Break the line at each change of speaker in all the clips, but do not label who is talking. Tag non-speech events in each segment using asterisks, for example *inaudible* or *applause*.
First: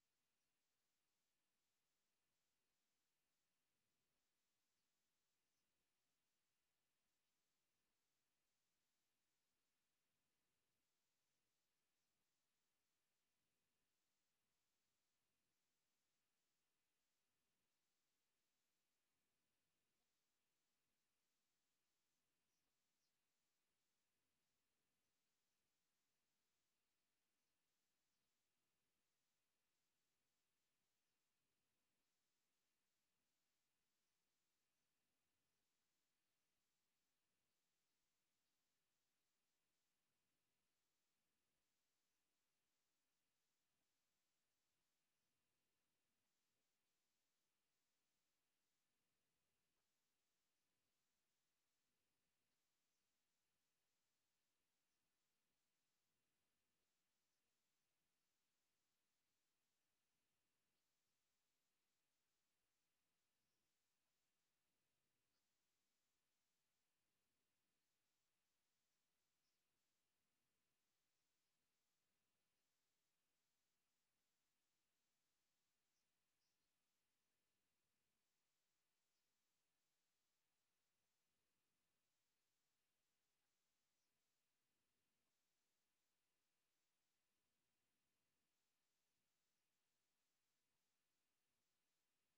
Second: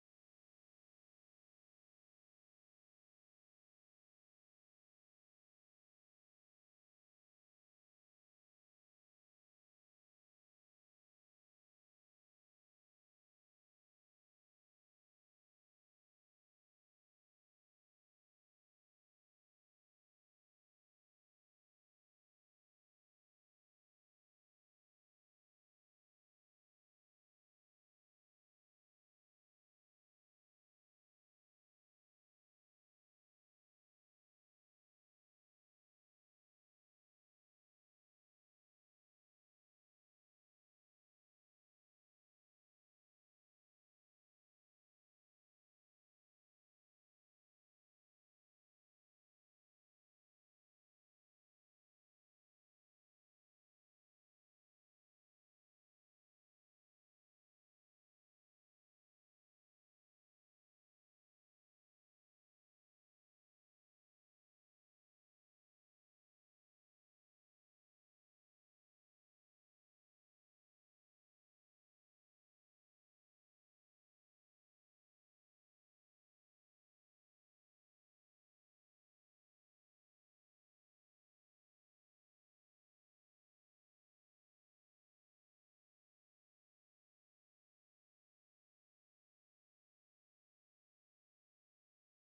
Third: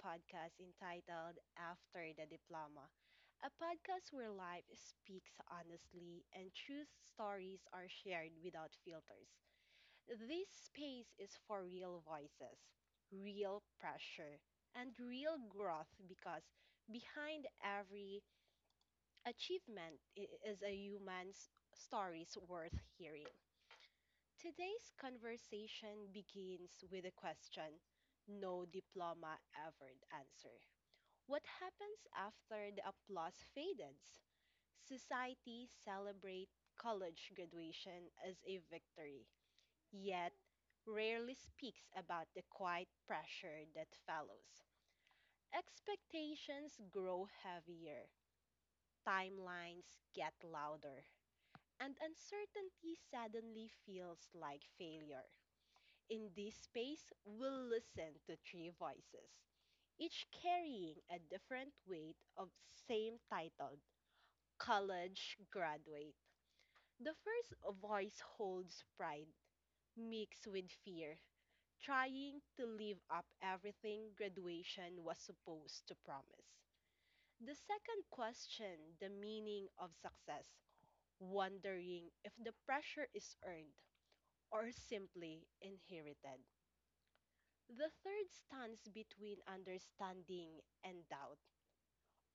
podcast entitled After the Diploma, a podcast where life speaks honestly and truth stories are shared without filters. This space is for real voices, real pressure, and real growth because behind every achievement is a human's stories worth hearing. Today's conversation begins with a question no diploma ever answered. What happens after the applause fades? Society celebrates college graduation as a victory, yet rarely speaks about the quiet pressure that follows. Expectations grow heavier, timelines get louder, and uncertainty suddenly feels like failure. In this space, we'll listen to three voices, each carrying a different weight of same titled college graduate. The first voice holds pride mixed with fear, trying to live up everything graduation was supposed to promise. The second questions the meaning of success, wondering if the pressure is earned or simply inherited. The third stands between understanding and doubt,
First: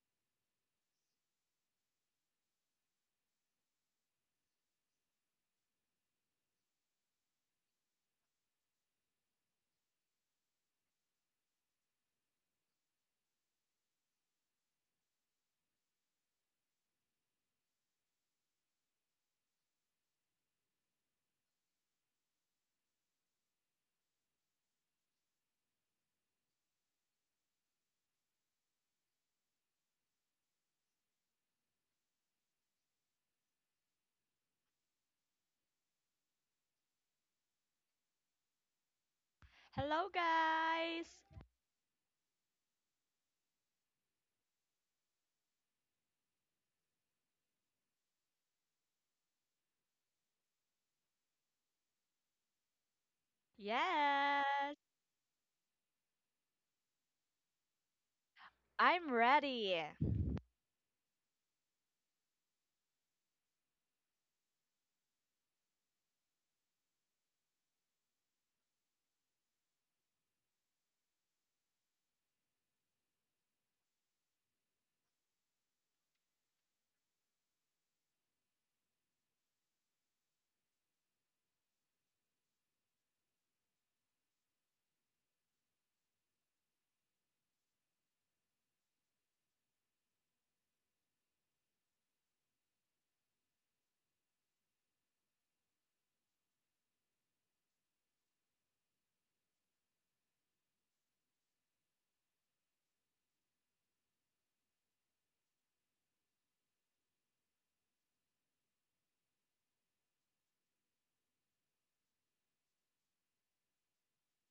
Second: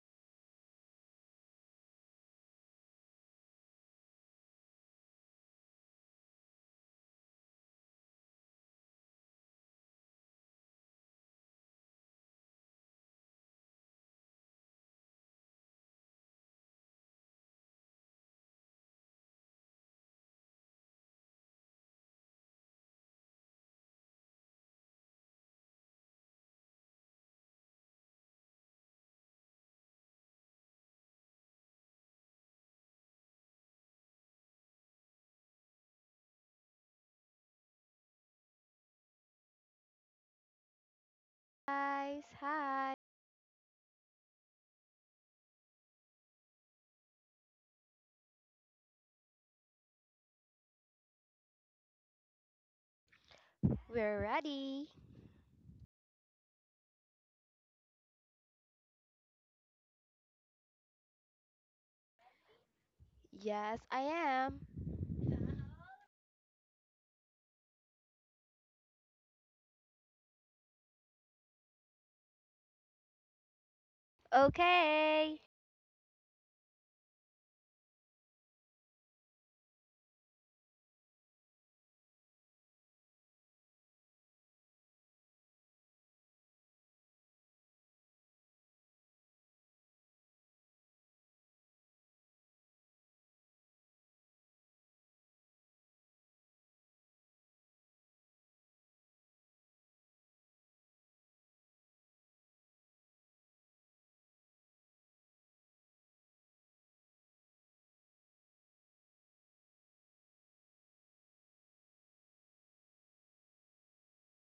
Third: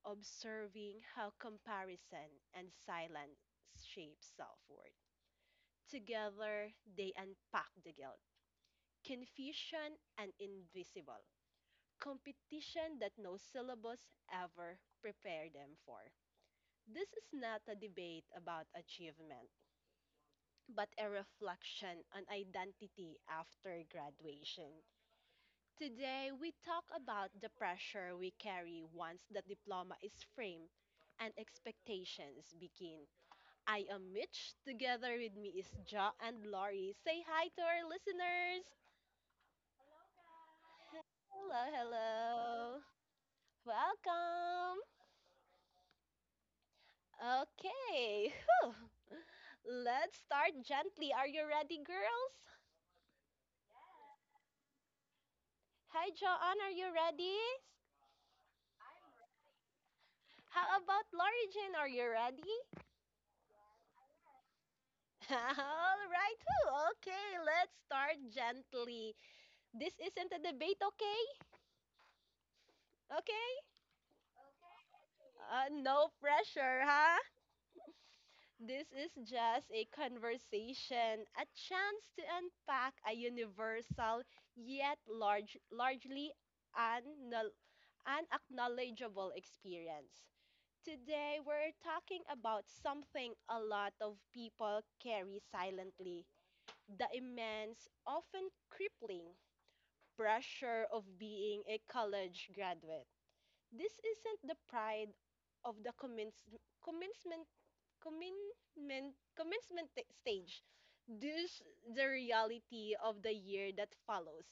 observing how comparison and silence shape self worth. Together, they unpack the guilt, confusion, and invisible competition that no syllabus ever prepared them for. This is not a debate about achievement, but a reflection on identity after graduation. Today, we talk about the pressure we carry once the diploma is framed and expectations begin. I am Mitch. Together with me is Ja and Laurie. Say hi to our listeners.
Hello, guys!
Hello,
Guys.
hello.
Hi.
Welcome. Okay, *laughs* let's start gently. Are you ready, girls?
We're
Yes,
ready.
Hi, Joanne. Are you ready?
I'm ready.
How about Laurie Jane? Are you ready?
Yes, I am.
*laughs* All right. Whew. Okay, let's start gently. This isn't a debate, okay? Okay?
Okay.
No pressure, huh? This is just a conversation, a chance to unpack a universal yet largely unknown unacknowledgeable experience. Today, we're talking about something a lot of people carry silently the immense, often crippling pressure of being a college graduate. This isn't the pride of the commencement stage. This the reality of the year that follows.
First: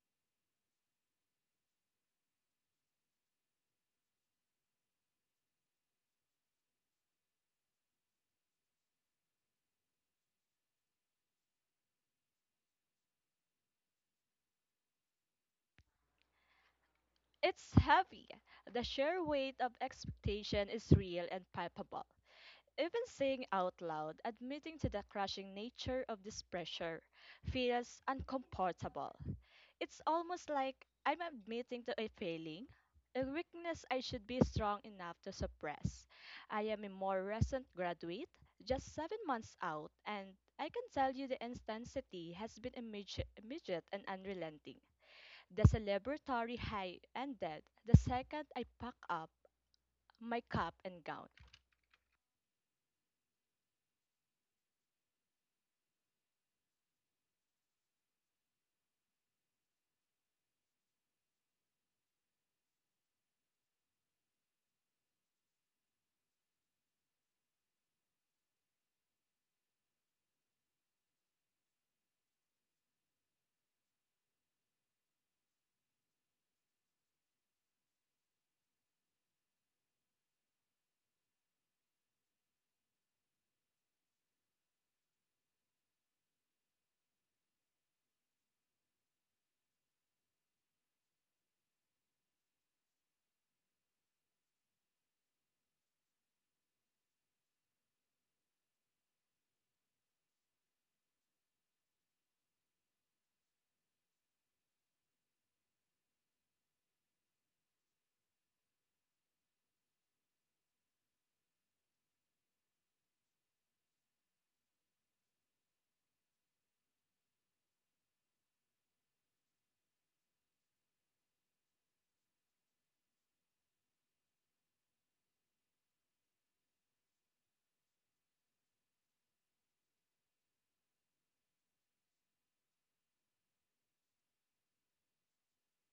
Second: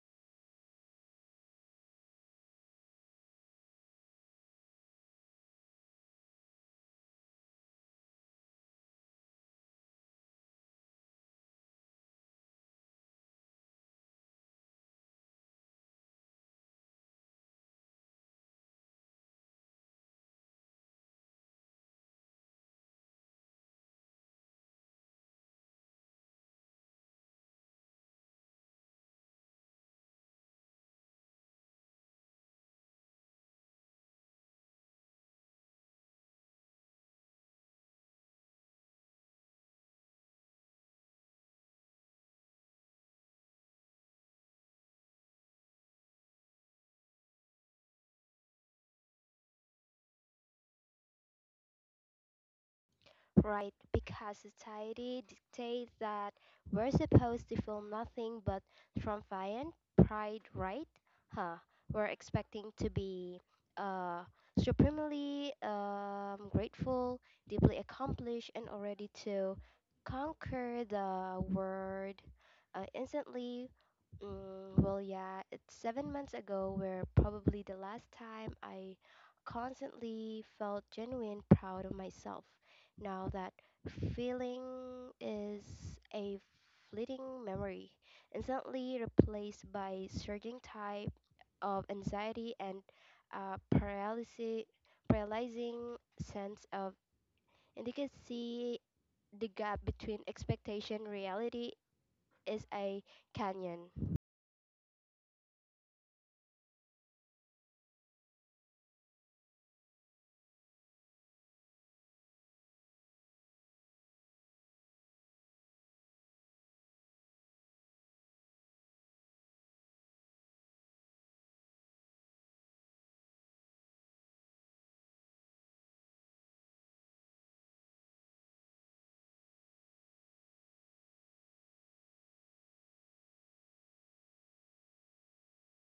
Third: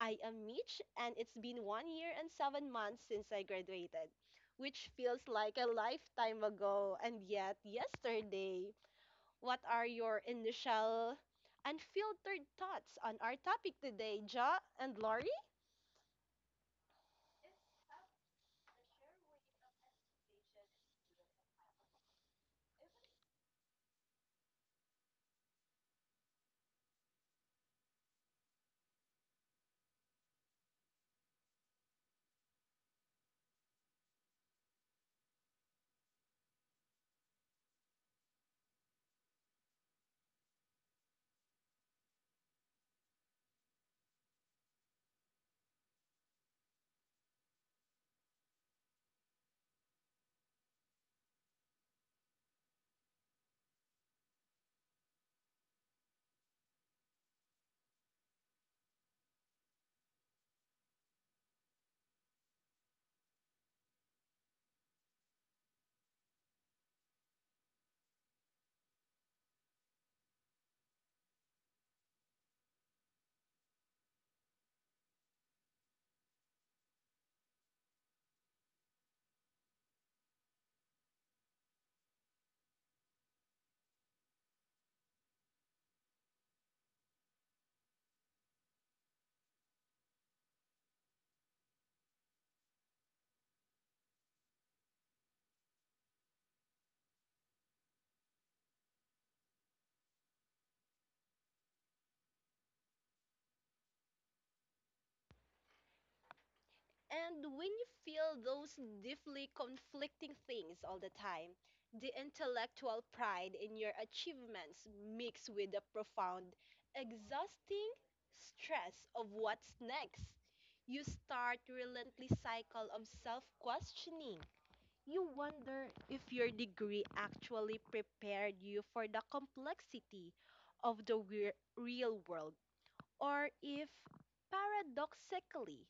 I am Mitch and it's been 1 year and 7 months since I graduated, which feels like a lifetime ago and yet yesterday. What are your initial unfiltered thoughts on our topic today, Ja and Laurie?
It's heavy. The sheer weight of expectation is real and palpable. Even saying out loud, admitting to the crushing nature of this pressure, feels uncomfortable. It's almost like I'm admitting to a failing, a weakness I should be strong enough to suppress. I am a more recent graduate, just 7 months out, and I can tell you the intensity has been immediate and unrelenting. The celebratory high ended the second I pack up my cup and gown.
Right, because society dictates that we're supposed to feel nothing but triumphant pride, right? Huh. We're expecting to be uh supremely grateful, deeply accomplished and already to conquer the world instantly. Mm, well, yeah, it's 7 months ago where probably the last time I constantly felt genuine proud of myself. Now that feeling is a fleeting memory, instantly replaced by surging type of anxiety and paralysis, paralyzing sense of inadequacy. The gap between expectation and reality is a canyon.
And when you feel those deeply conflicting things all the time, the intellectual pride in your achievements mixed with the profound, exhausting stress of what's next, you start relentless cycle of self-questioning. You wonder if your degree actually prepared you for the complexity of the real world or if paradoxically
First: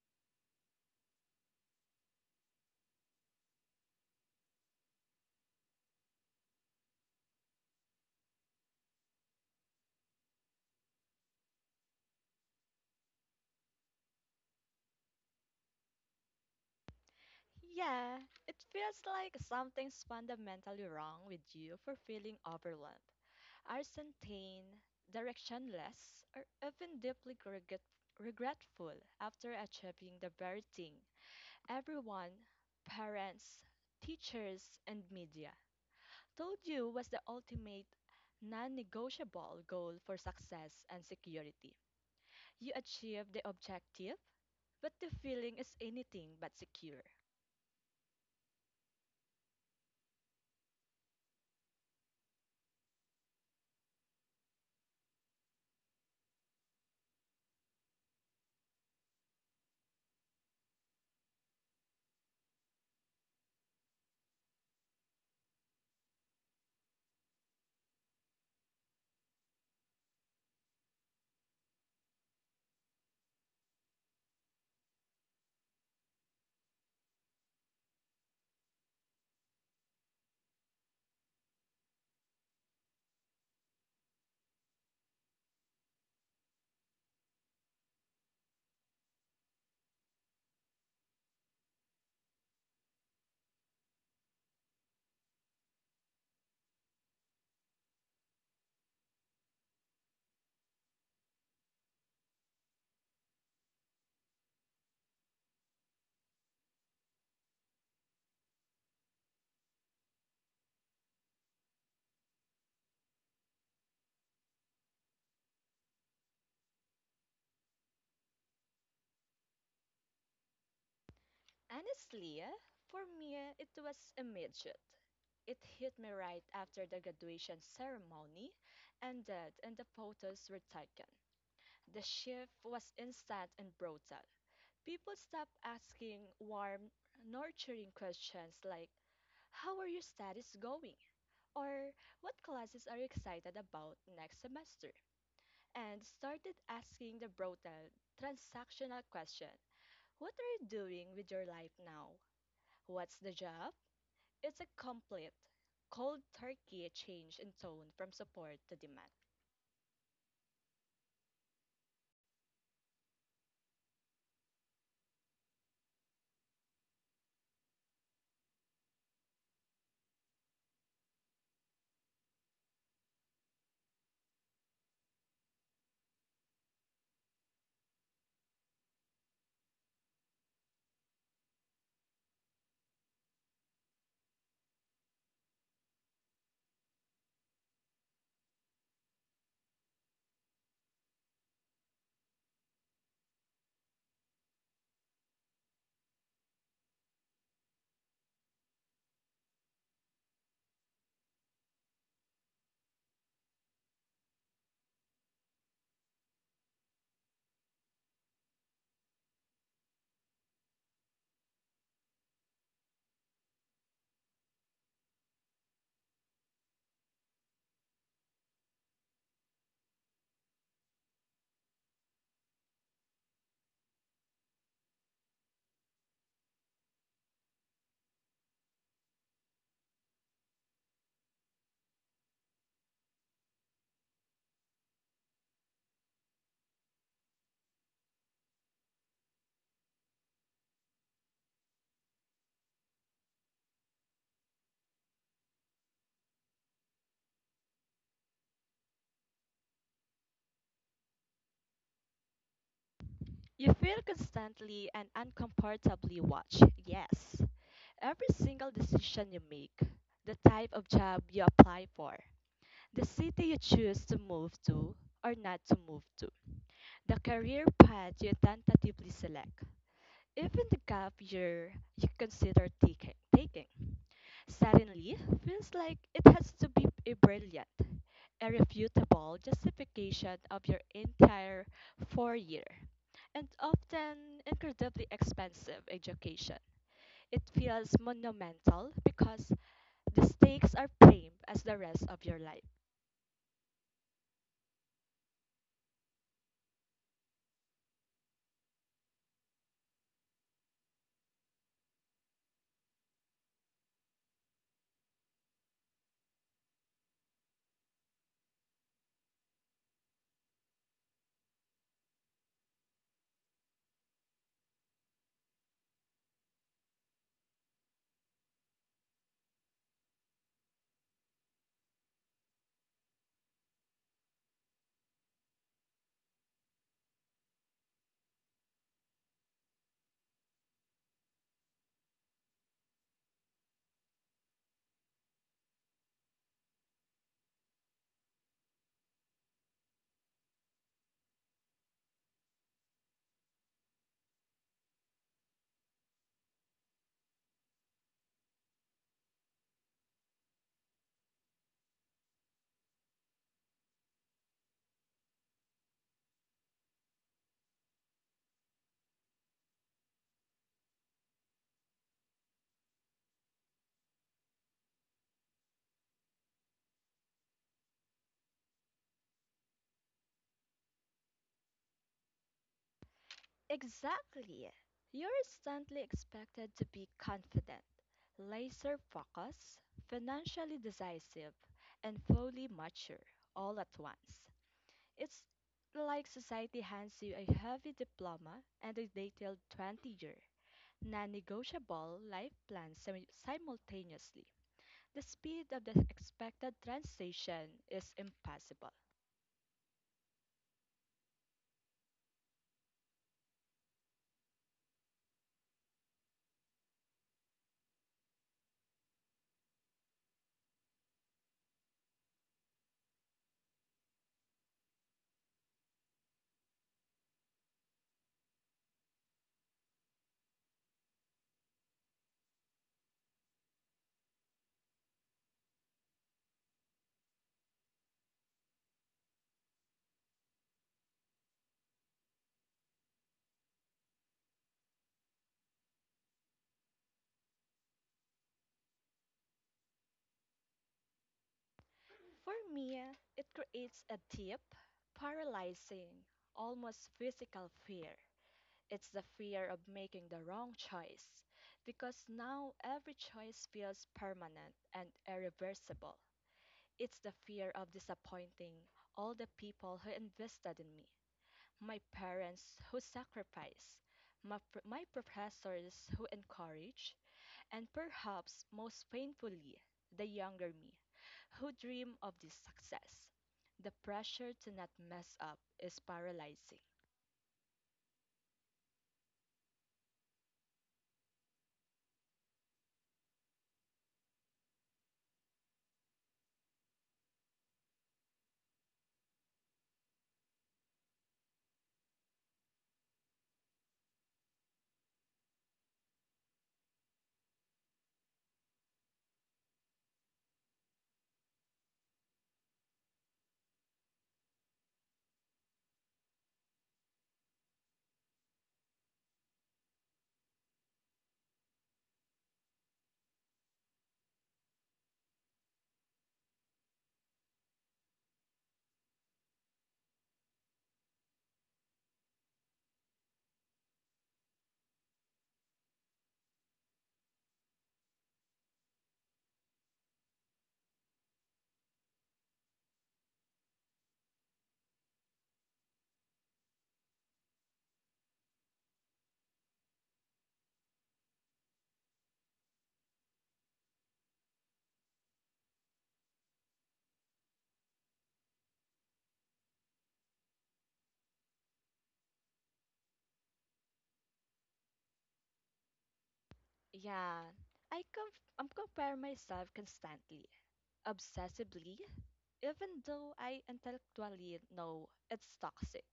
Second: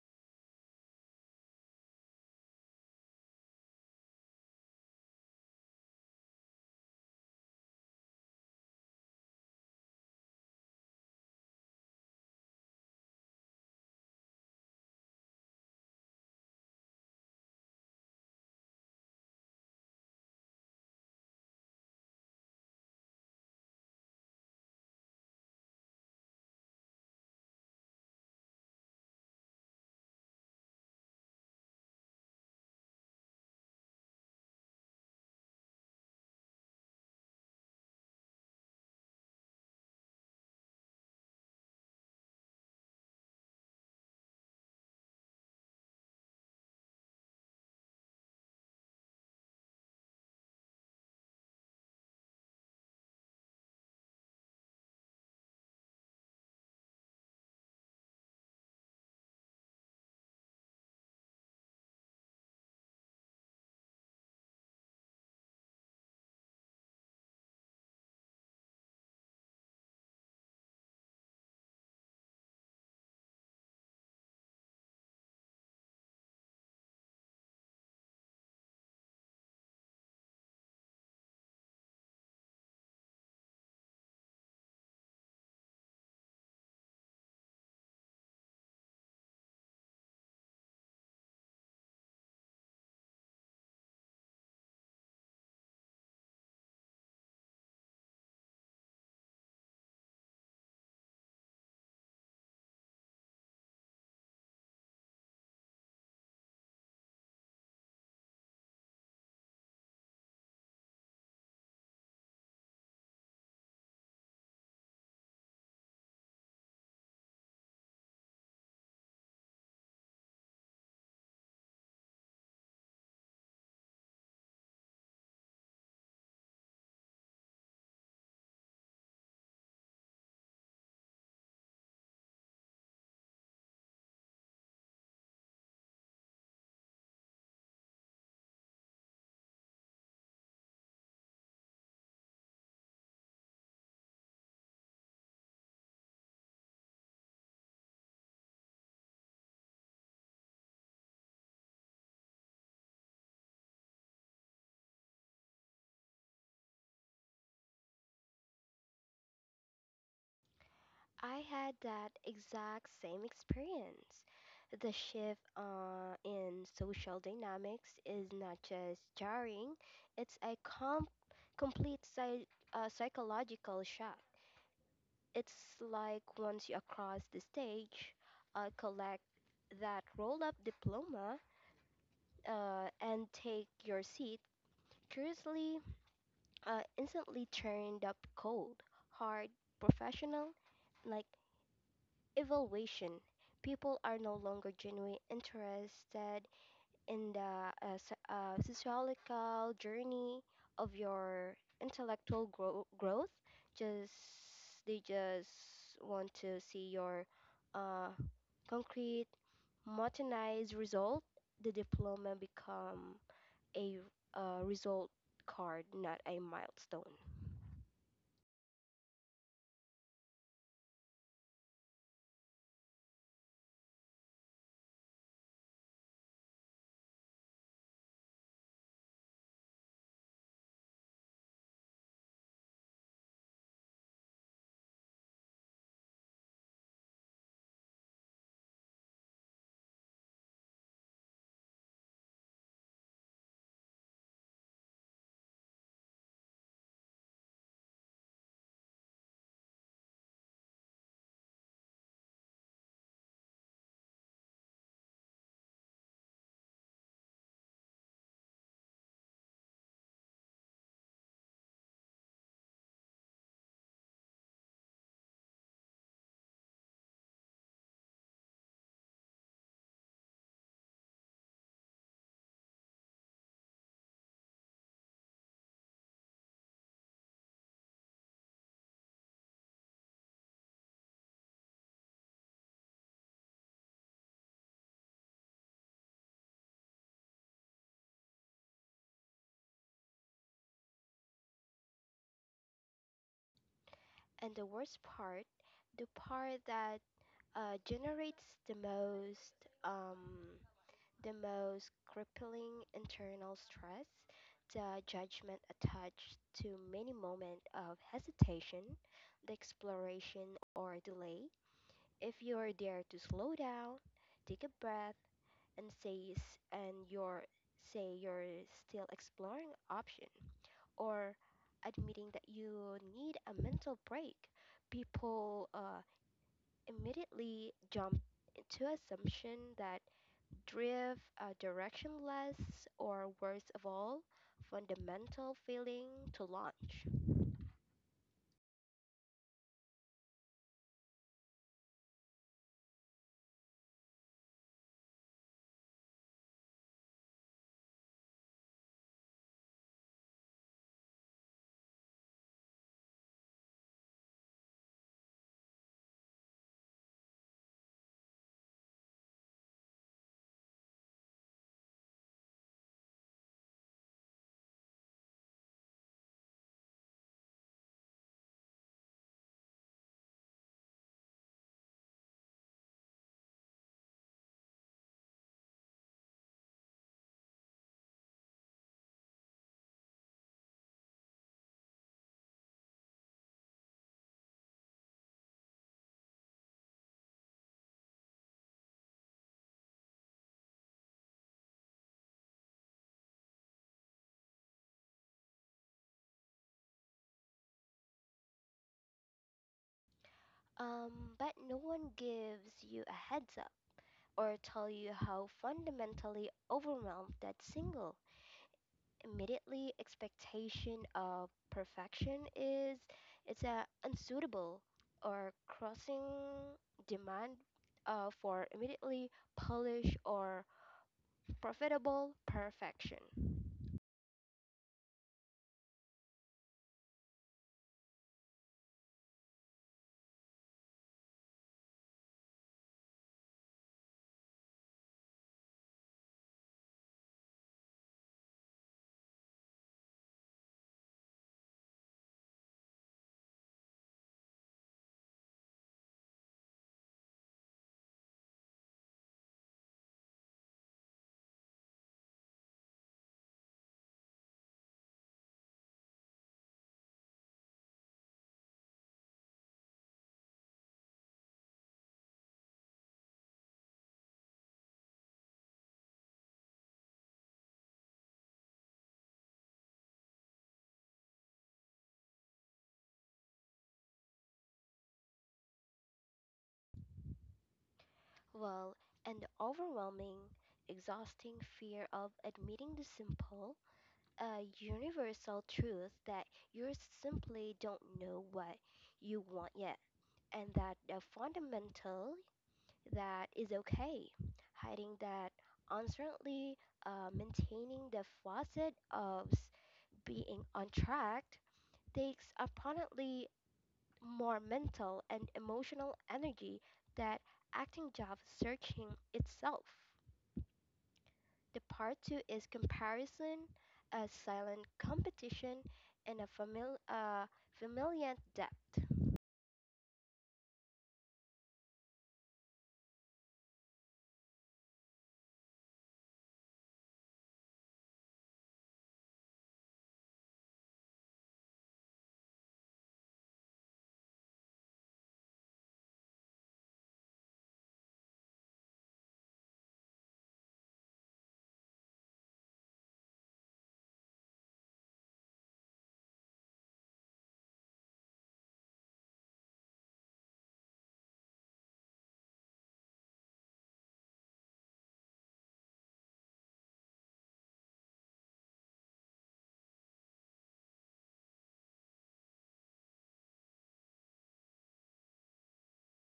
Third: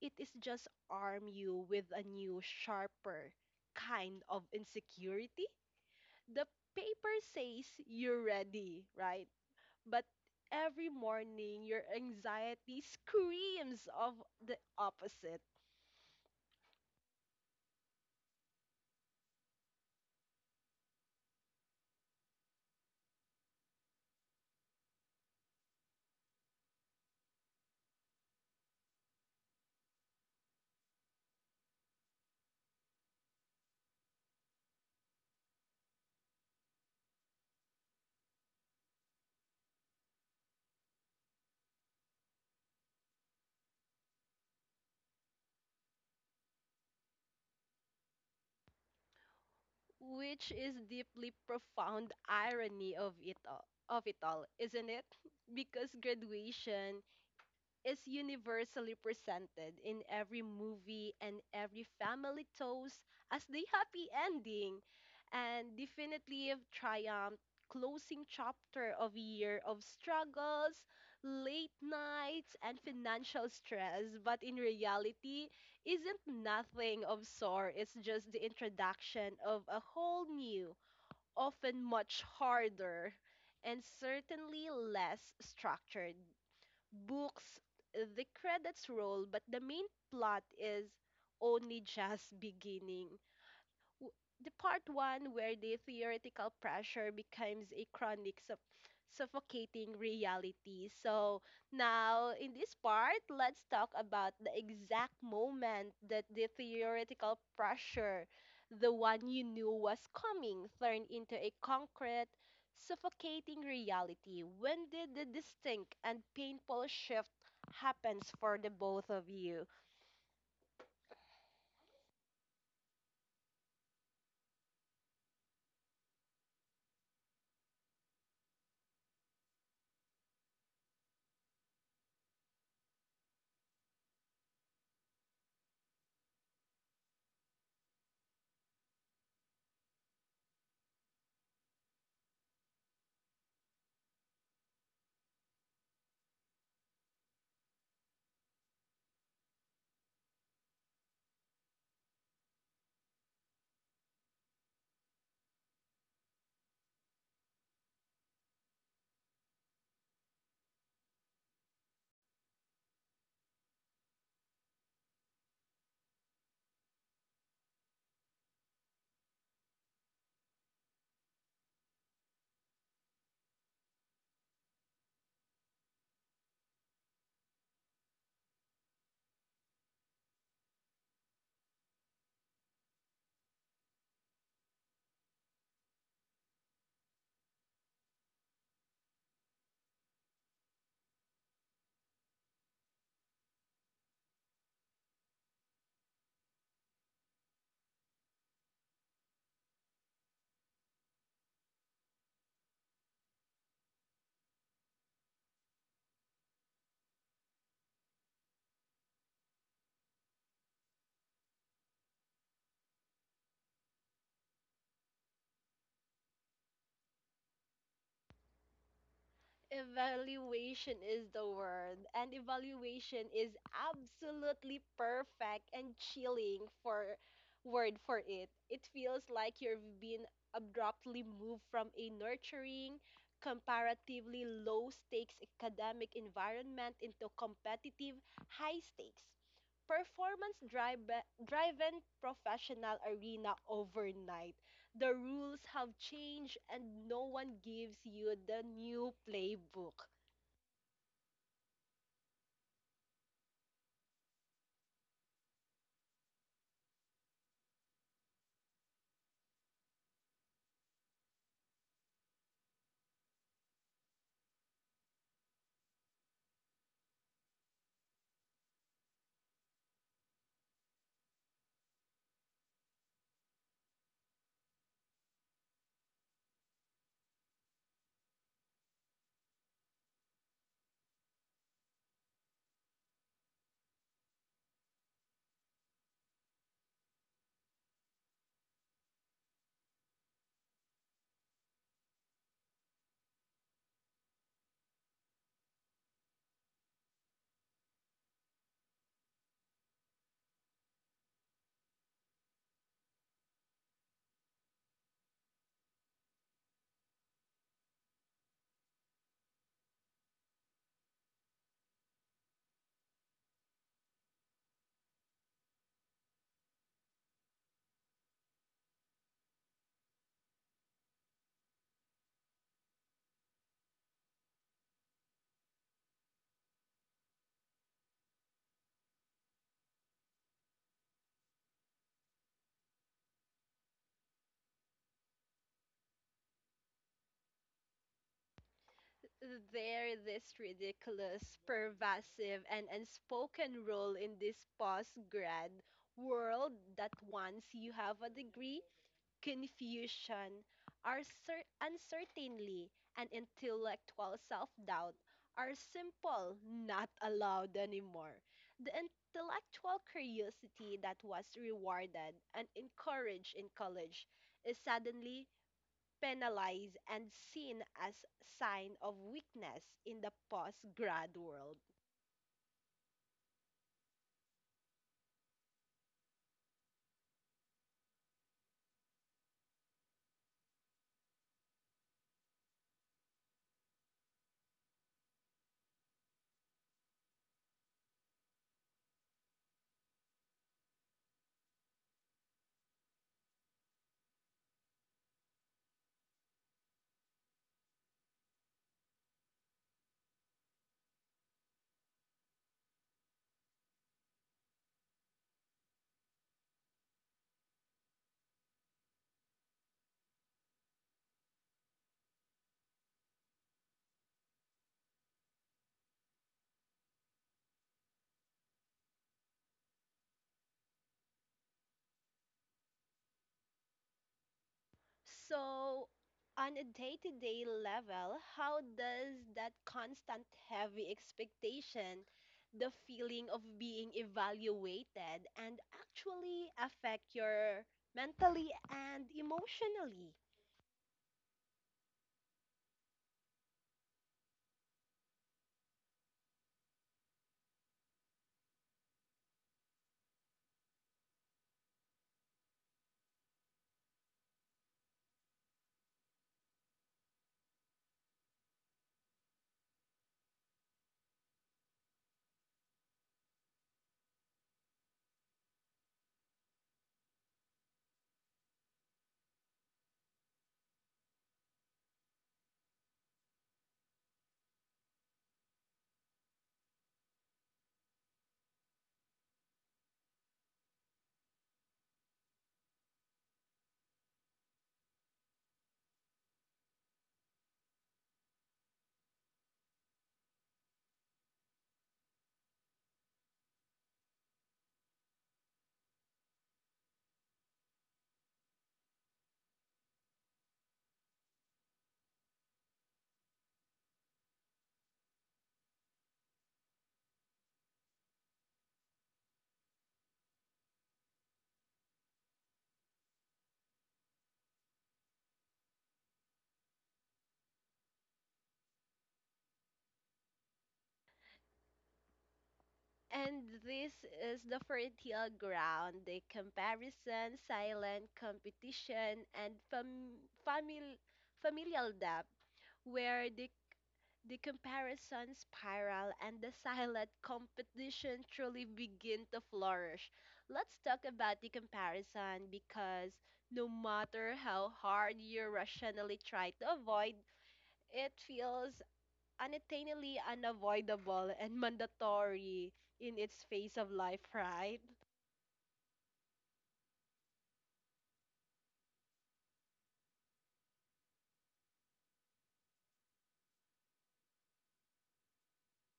it is just arm you with a new sharper kind of insecurity the paper says you're ready right but every morning your anxiety screams of the opposite
Yeah, it feels like something's fundamentally wrong with you for feeling overwhelmed. Arsentane, directionless, or even deeply regretful after achieving the very thing everyone, parents, teachers, and media told you was the ultimate non negotiable goal for success and security. You achieve the objective, but the feeling is anything but secure.
which is deeply profound irony of it all, isn't it. *laughs* Because graduation is universally presented in every movie and every family toast as the happy ending and definitive triumph closing chapter of a year of struggles, late nights, and financial stress, but in reality isn't nothing of sort. It's just the introduction of a whole new, often much harder, and certainly less structured books, the credits roll, but the main plot is only just beginning w- the part one where the theoretical pressure becomes a chronic suffocating reality. So now in this part, let's talk about the exact moment that the theoretical pressure, the one you knew was coming, turned into a concrete suffocating reality. When did the distinct and painful shift happens for the both of you?
Honestly, for me, it was immediate. It hit me right after the graduation ceremony ended and the photos were taken. The shift was instant and brutal. People stopped asking warm, nurturing questions like, "How are your studies going?" Or, "What classes are you excited about next semester?" And started asking the brutal, transactional question: "What are you doing with your life now? What's the job?" It's a complete, cold turkey change in tone from support to demand.
I had that exact same experience. The shift in social dynamics is not just jarring, it's a complete psychological shock. It's like once you cross the stage, collect that roll up diploma, and take your seat, curiously, instantly turned up cold, hard, professional, like evaluation. People are no longer genuinely interested in the sociological journey of your intellectual growth. Just they just want to see your uh, concrete, motorized result. The diploma become a result card, not a milestone.
Evaluation is the word, and evaluation is absolutely perfect and chilling for word for it. It feels like you've been abruptly moved from a nurturing, comparatively low stakes academic environment into competitive, high stakes performance driven professional arena overnight. The rules have changed and no one gives you the new playbook.
You feel constantly and uncomfortably watched, yes. Every single decision you make, the type of job you apply for, the city you choose to move to or not to move to, the career path you tentatively select, even the gap year you consider taking, suddenly feels like it has to be a brilliant irrefutable justification of your entire 4 year and often incredibly expensive education. It feels monumental because the stakes are same as the rest of your life.
And the worst part, the part that generates the most um, the most crippling internal stress, the judgment attached to many moment of hesitation, the exploration or delay. If you are there to slow down, take a breath, and say and you're say you're still exploring option or admitting that you need a mental break, people immediately jump to assumption that drift, directionless, or worst of all, fundamental failing to launch.
There, this ridiculous, pervasive, and unspoken role in this post grad world that once you have a degree, confusion, uncertainty, and intellectual self doubt are simple, not allowed anymore. The intellectual curiosity that was rewarded and encouraged in college is suddenly penalized and seen as sign of weakness in the post grad world.
Exactly. You're instantly expected to be confident, laser focused, financially decisive, and fully mature all at once. It's like society hands you a heavy diploma and a detailed 20-year, non negotiable life plan simultaneously. The speed of the expected transition is impossible.
Um, but no one gives you a heads up or tell you how fundamentally overwhelmed that single immediately expectation of perfection is it's a unsuitable or crossing demand for immediately polish or profitable perfection.
So, on a day to day level, how does that constant heavy expectation, the feeling of being evaluated, and actually affect your mentally and emotionally?
For me, it creates a deep, paralyzing, almost physical fear. It's the fear of making the wrong choice because now every choice feels permanent and irreversible. It's the fear of disappointing all the people who invested in me: my parents who sacrificed, my professors who encouraged, and perhaps most painfully, the younger me who dream of this success. The pressure to not mess up is paralyzing.
Well, and the overwhelming, exhausting fear of admitting the simple, a universal truth that you simply don't know what you want yet, and that the fundamental that is okay, hiding that uncertainty, maintaining the facet of being on track takes apparently more mental and emotional energy that acting job searching itself. The part two is comparison, a silent competition, and a familial depth.
And this is the fertile ground, the comparison, silent competition, and familial depth, where the comparison spiral and the silent competition truly begin to flourish. Let's talk about the comparison because no matter how hard you rationally try to avoid, it feels unattainably unavoidable and mandatory in its phase of life, right?
Yeah, I'm compare myself constantly, obsessively, even though I intellectually know it's toxic,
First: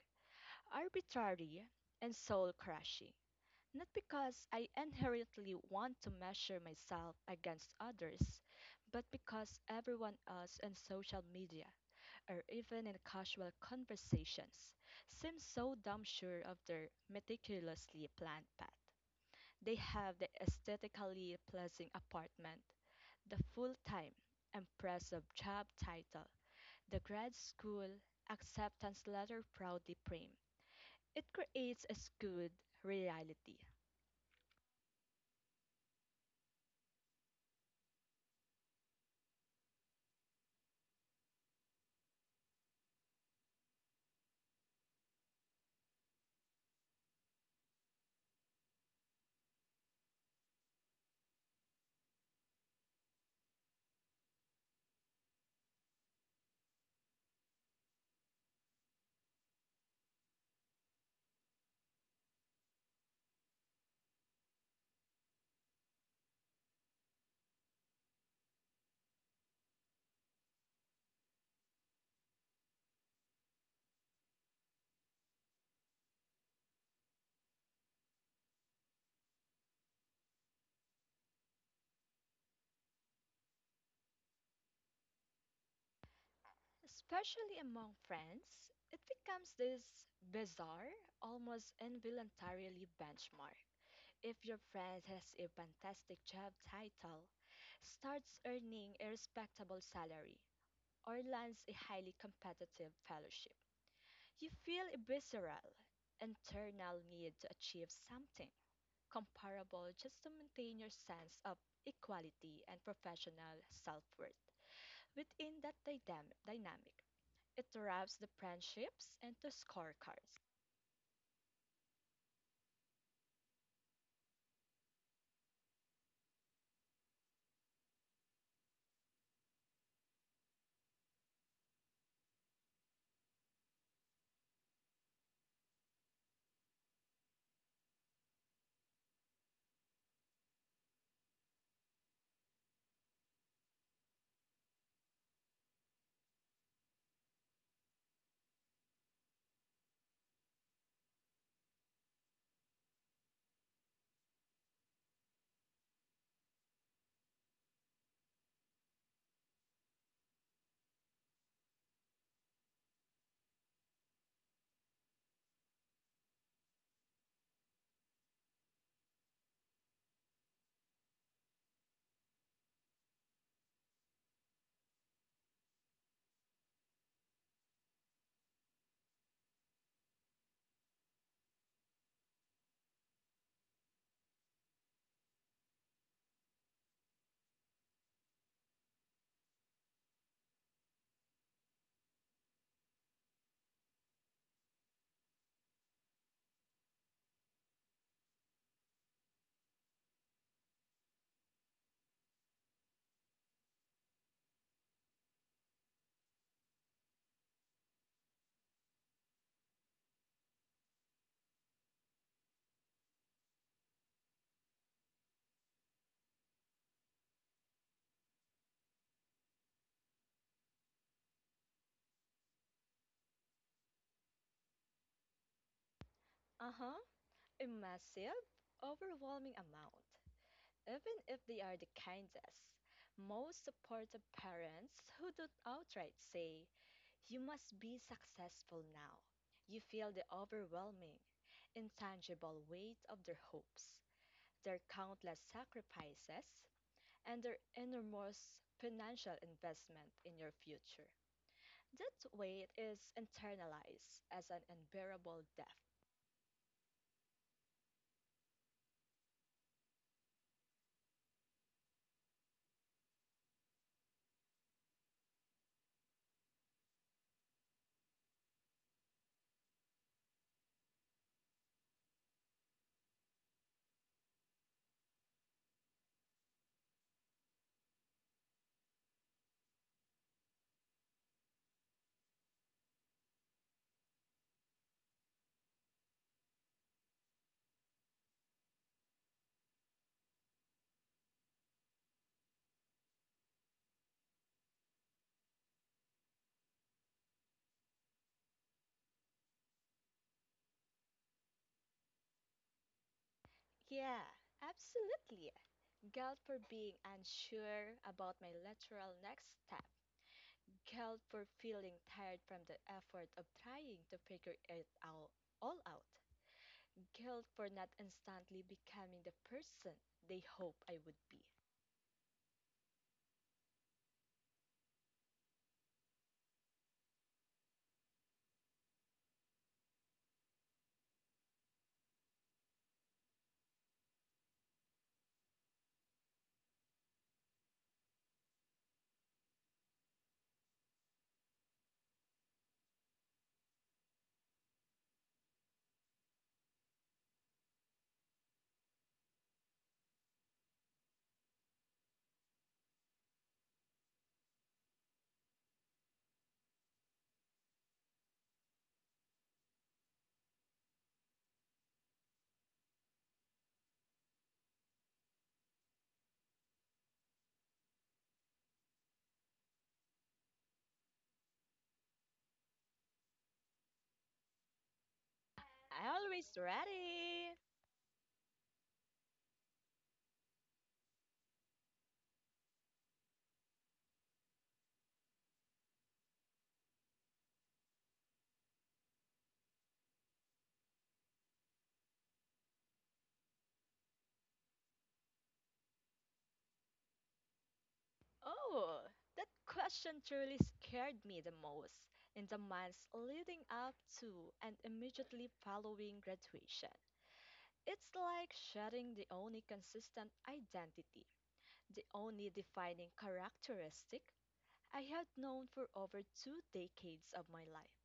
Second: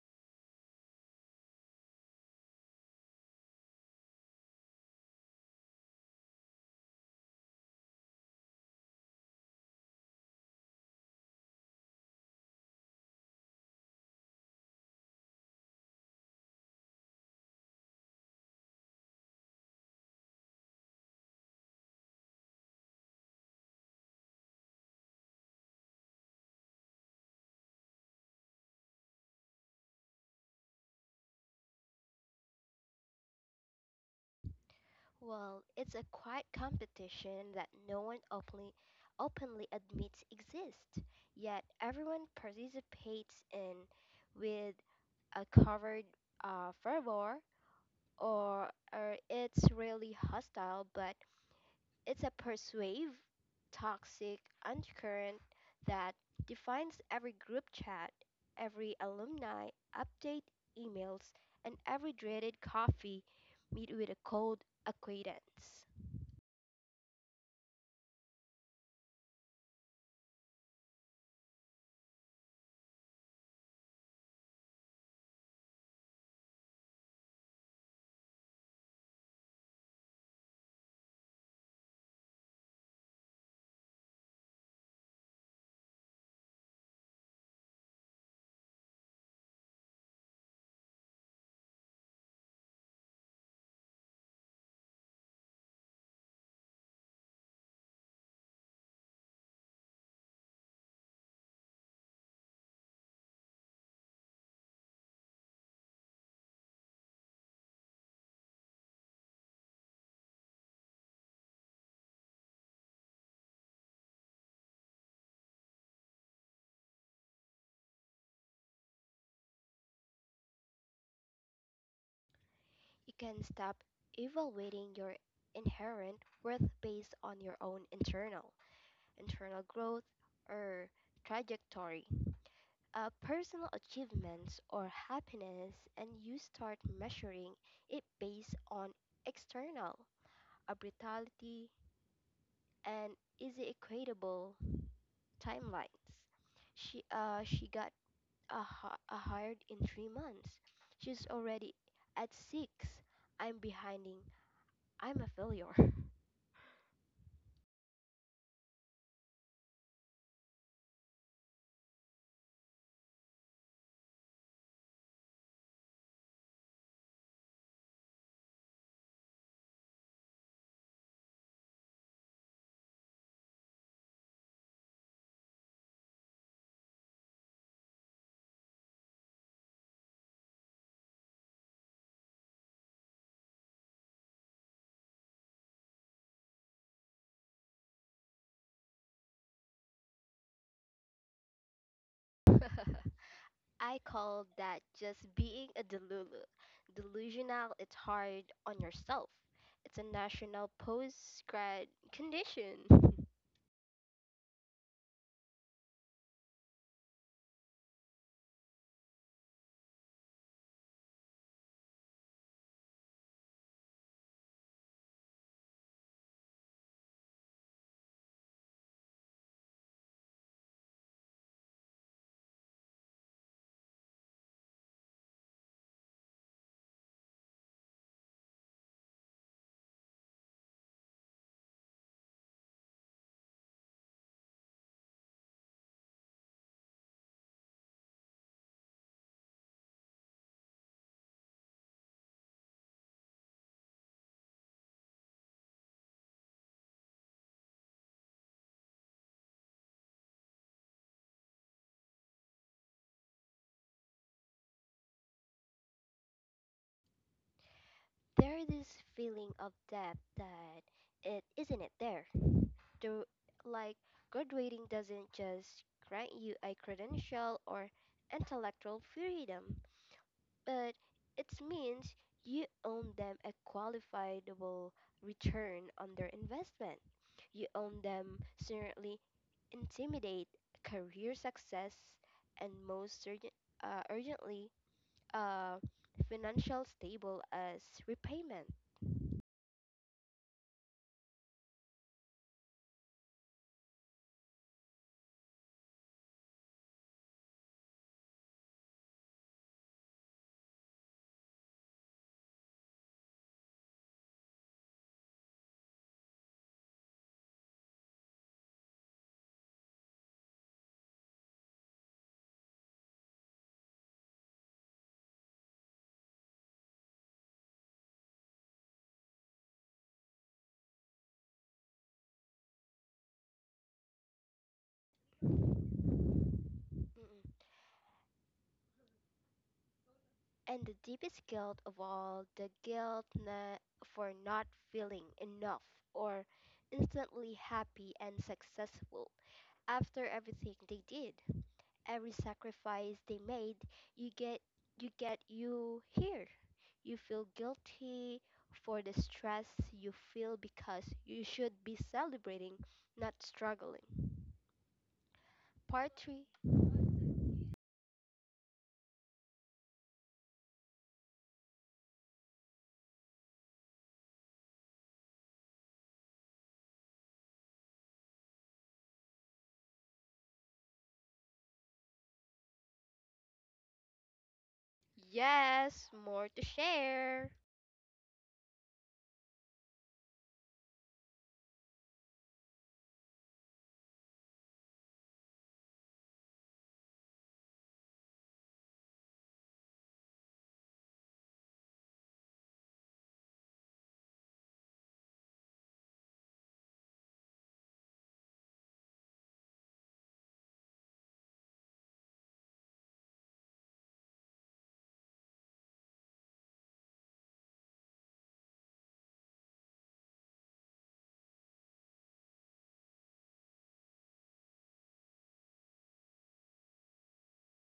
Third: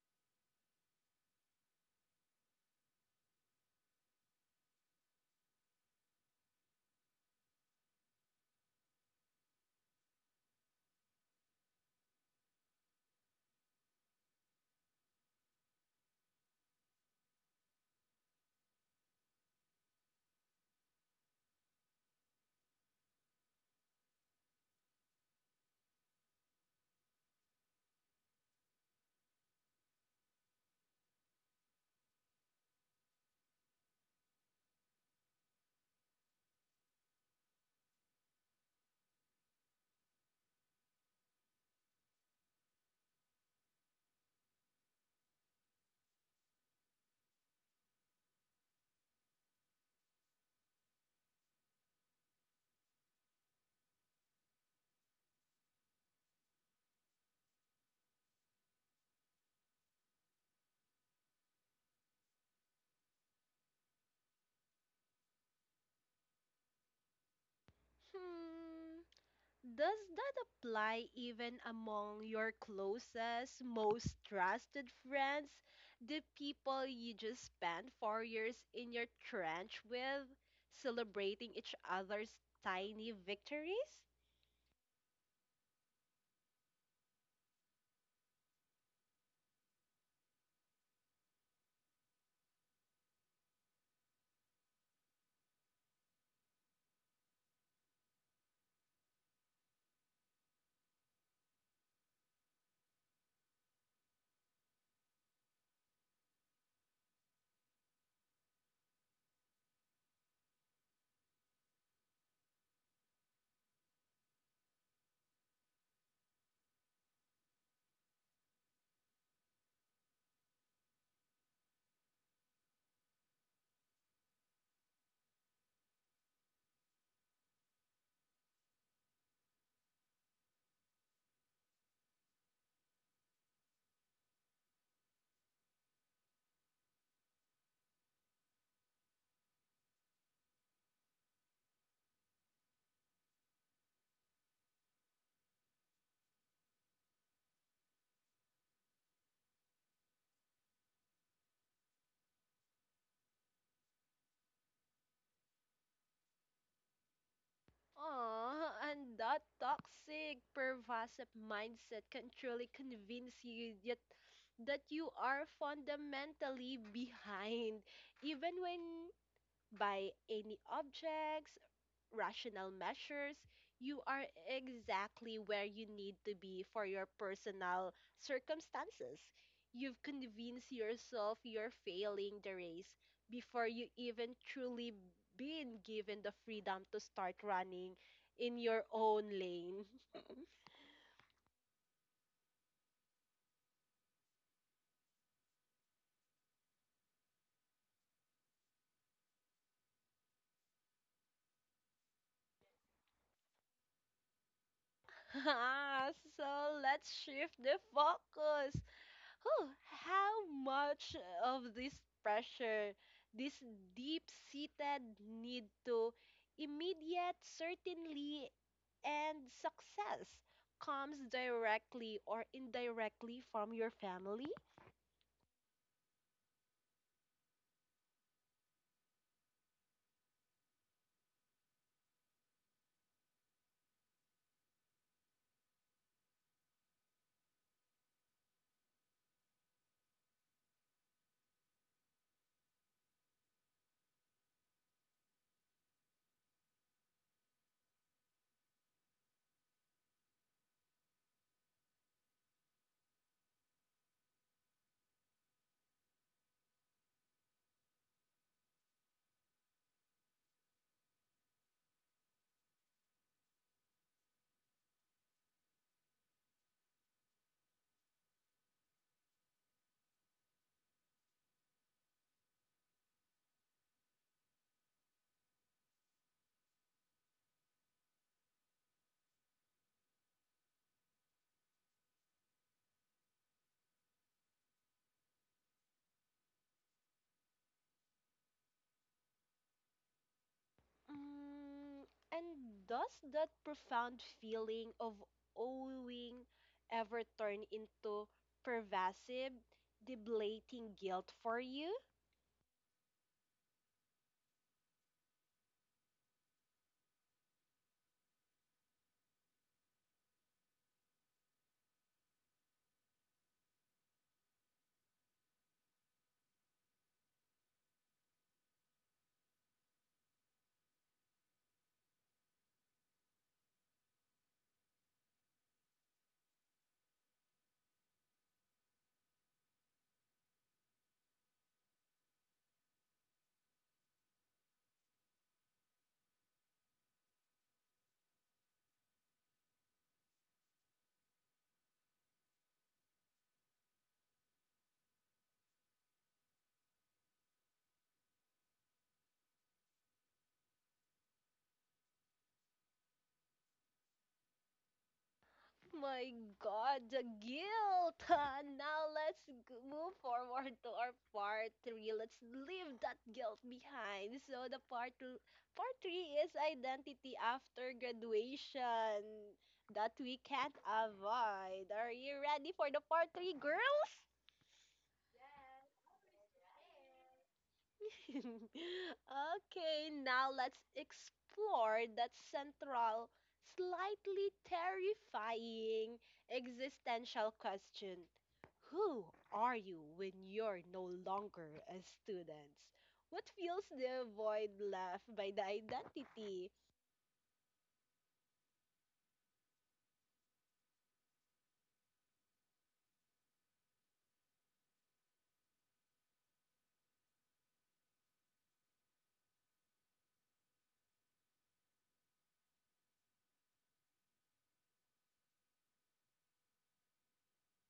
arbitrary and soul crushing, not because I inherently want to measure myself against others, but because everyone else on social media, or even in casual conversations, seems so damn sure of their meticulously planned path. They have the aesthetically pleasing apartment, the full time, impressive job title, the grad school acceptance letter proudly framed. It creates a skewed reality.
Well, it's a quiet competition that no one openly admits exists, yet everyone participates in with a covered fervor, or it's really hostile but it's a persuasive, toxic undercurrent that defines every group chat, every alumni update emails, and every dreaded coffee meet with a cold acquaintance.
Hmm. Does that apply even among your closest, most trusted friends? The people you just spent 4 years in your trench with, celebrating each other's tiny victories?
Especially among friends, it becomes this bizarre, almost involuntarily benchmark. If your friend has a fantastic job title, starts earning a respectable salary, or lands a highly competitive fellowship, you feel a visceral, internal need to achieve something comparable just to maintain your sense of equality and professional self worth. Within that dynamic, it wraps the friendships into scorecards.
You can stop evaluating your inherent worth based on your own internal growth or trajectory personal achievements or happiness and you start measuring it based on external brutality and easy equatable timelines. She got a hired in 3 months. She's already at six. I'm behinding. I'm a failure.
Aw, and that toxic, pervasive mindset can truly convince you that you are fundamentally behind, even when by any objects, rational measures, you are exactly where you need to be for your personal circumstances. You've convinced yourself you're failing the race before you even truly been given the freedom to start running in your own lane.
*laughs* I call that just being a delulu. Delusional, it's hard on yourself. It's a national post grad condition. *laughs*
*laughs* So let's shift the focus. Oh, how much of this pressure, this deep seated need to immediate certainty and success comes directly or indirectly from your family?
Uh huh, a massive, overwhelming amount. Even if they are the kindest, most supportive parents who don't outright say, "You must be successful now." You feel the overwhelming, intangible weight of their hopes, their countless sacrifices, and their enormous financial investment in your future. That weight is internalized as an unbearable debt.
there is this feeling of depth that it isn't it there. The, like graduating doesn't just grant you a credential or intellectual freedom. But it means you own them a qualifiable return on their investment. You own them certainly intimidate career success and most urgently uh, financial stable as repayment.
Mm, and does that profound feeling of owing ever turn into pervasive, debilitating guilt for you?
Yeah, absolutely. Guilt for being unsure about my literal next step. Guilt for feeling tired from the effort of trying to figure it out all out. Guilt for not instantly becoming the person they hope I would be.
Mm-mm. And the deepest guilt of all, the guilt for not feeling enough or instantly happy and successful after everything they did. Every sacrifice they made, you get you get you here. You feel guilty for the stress you feel because you should be celebrating, not struggling. Part
My
3.
God, the guilt! *laughs* Now let's move forward to our part three. Let's leave that guilt behind. So the part three is identity after graduation that we can't avoid. Are you ready for the part three, girls?
Yes,
Always
more to
ready.
share.
*laughs* Okay, now let's explore that central, slightly terrifying existential question. Who are you when you're no longer a student? What fills the void left by the identity?
Oh, that question truly scared me the most in the months leading up to and immediately following graduation. It's like shedding the only consistent identity, the only defining characteristic I had known for over 2 decades of my life.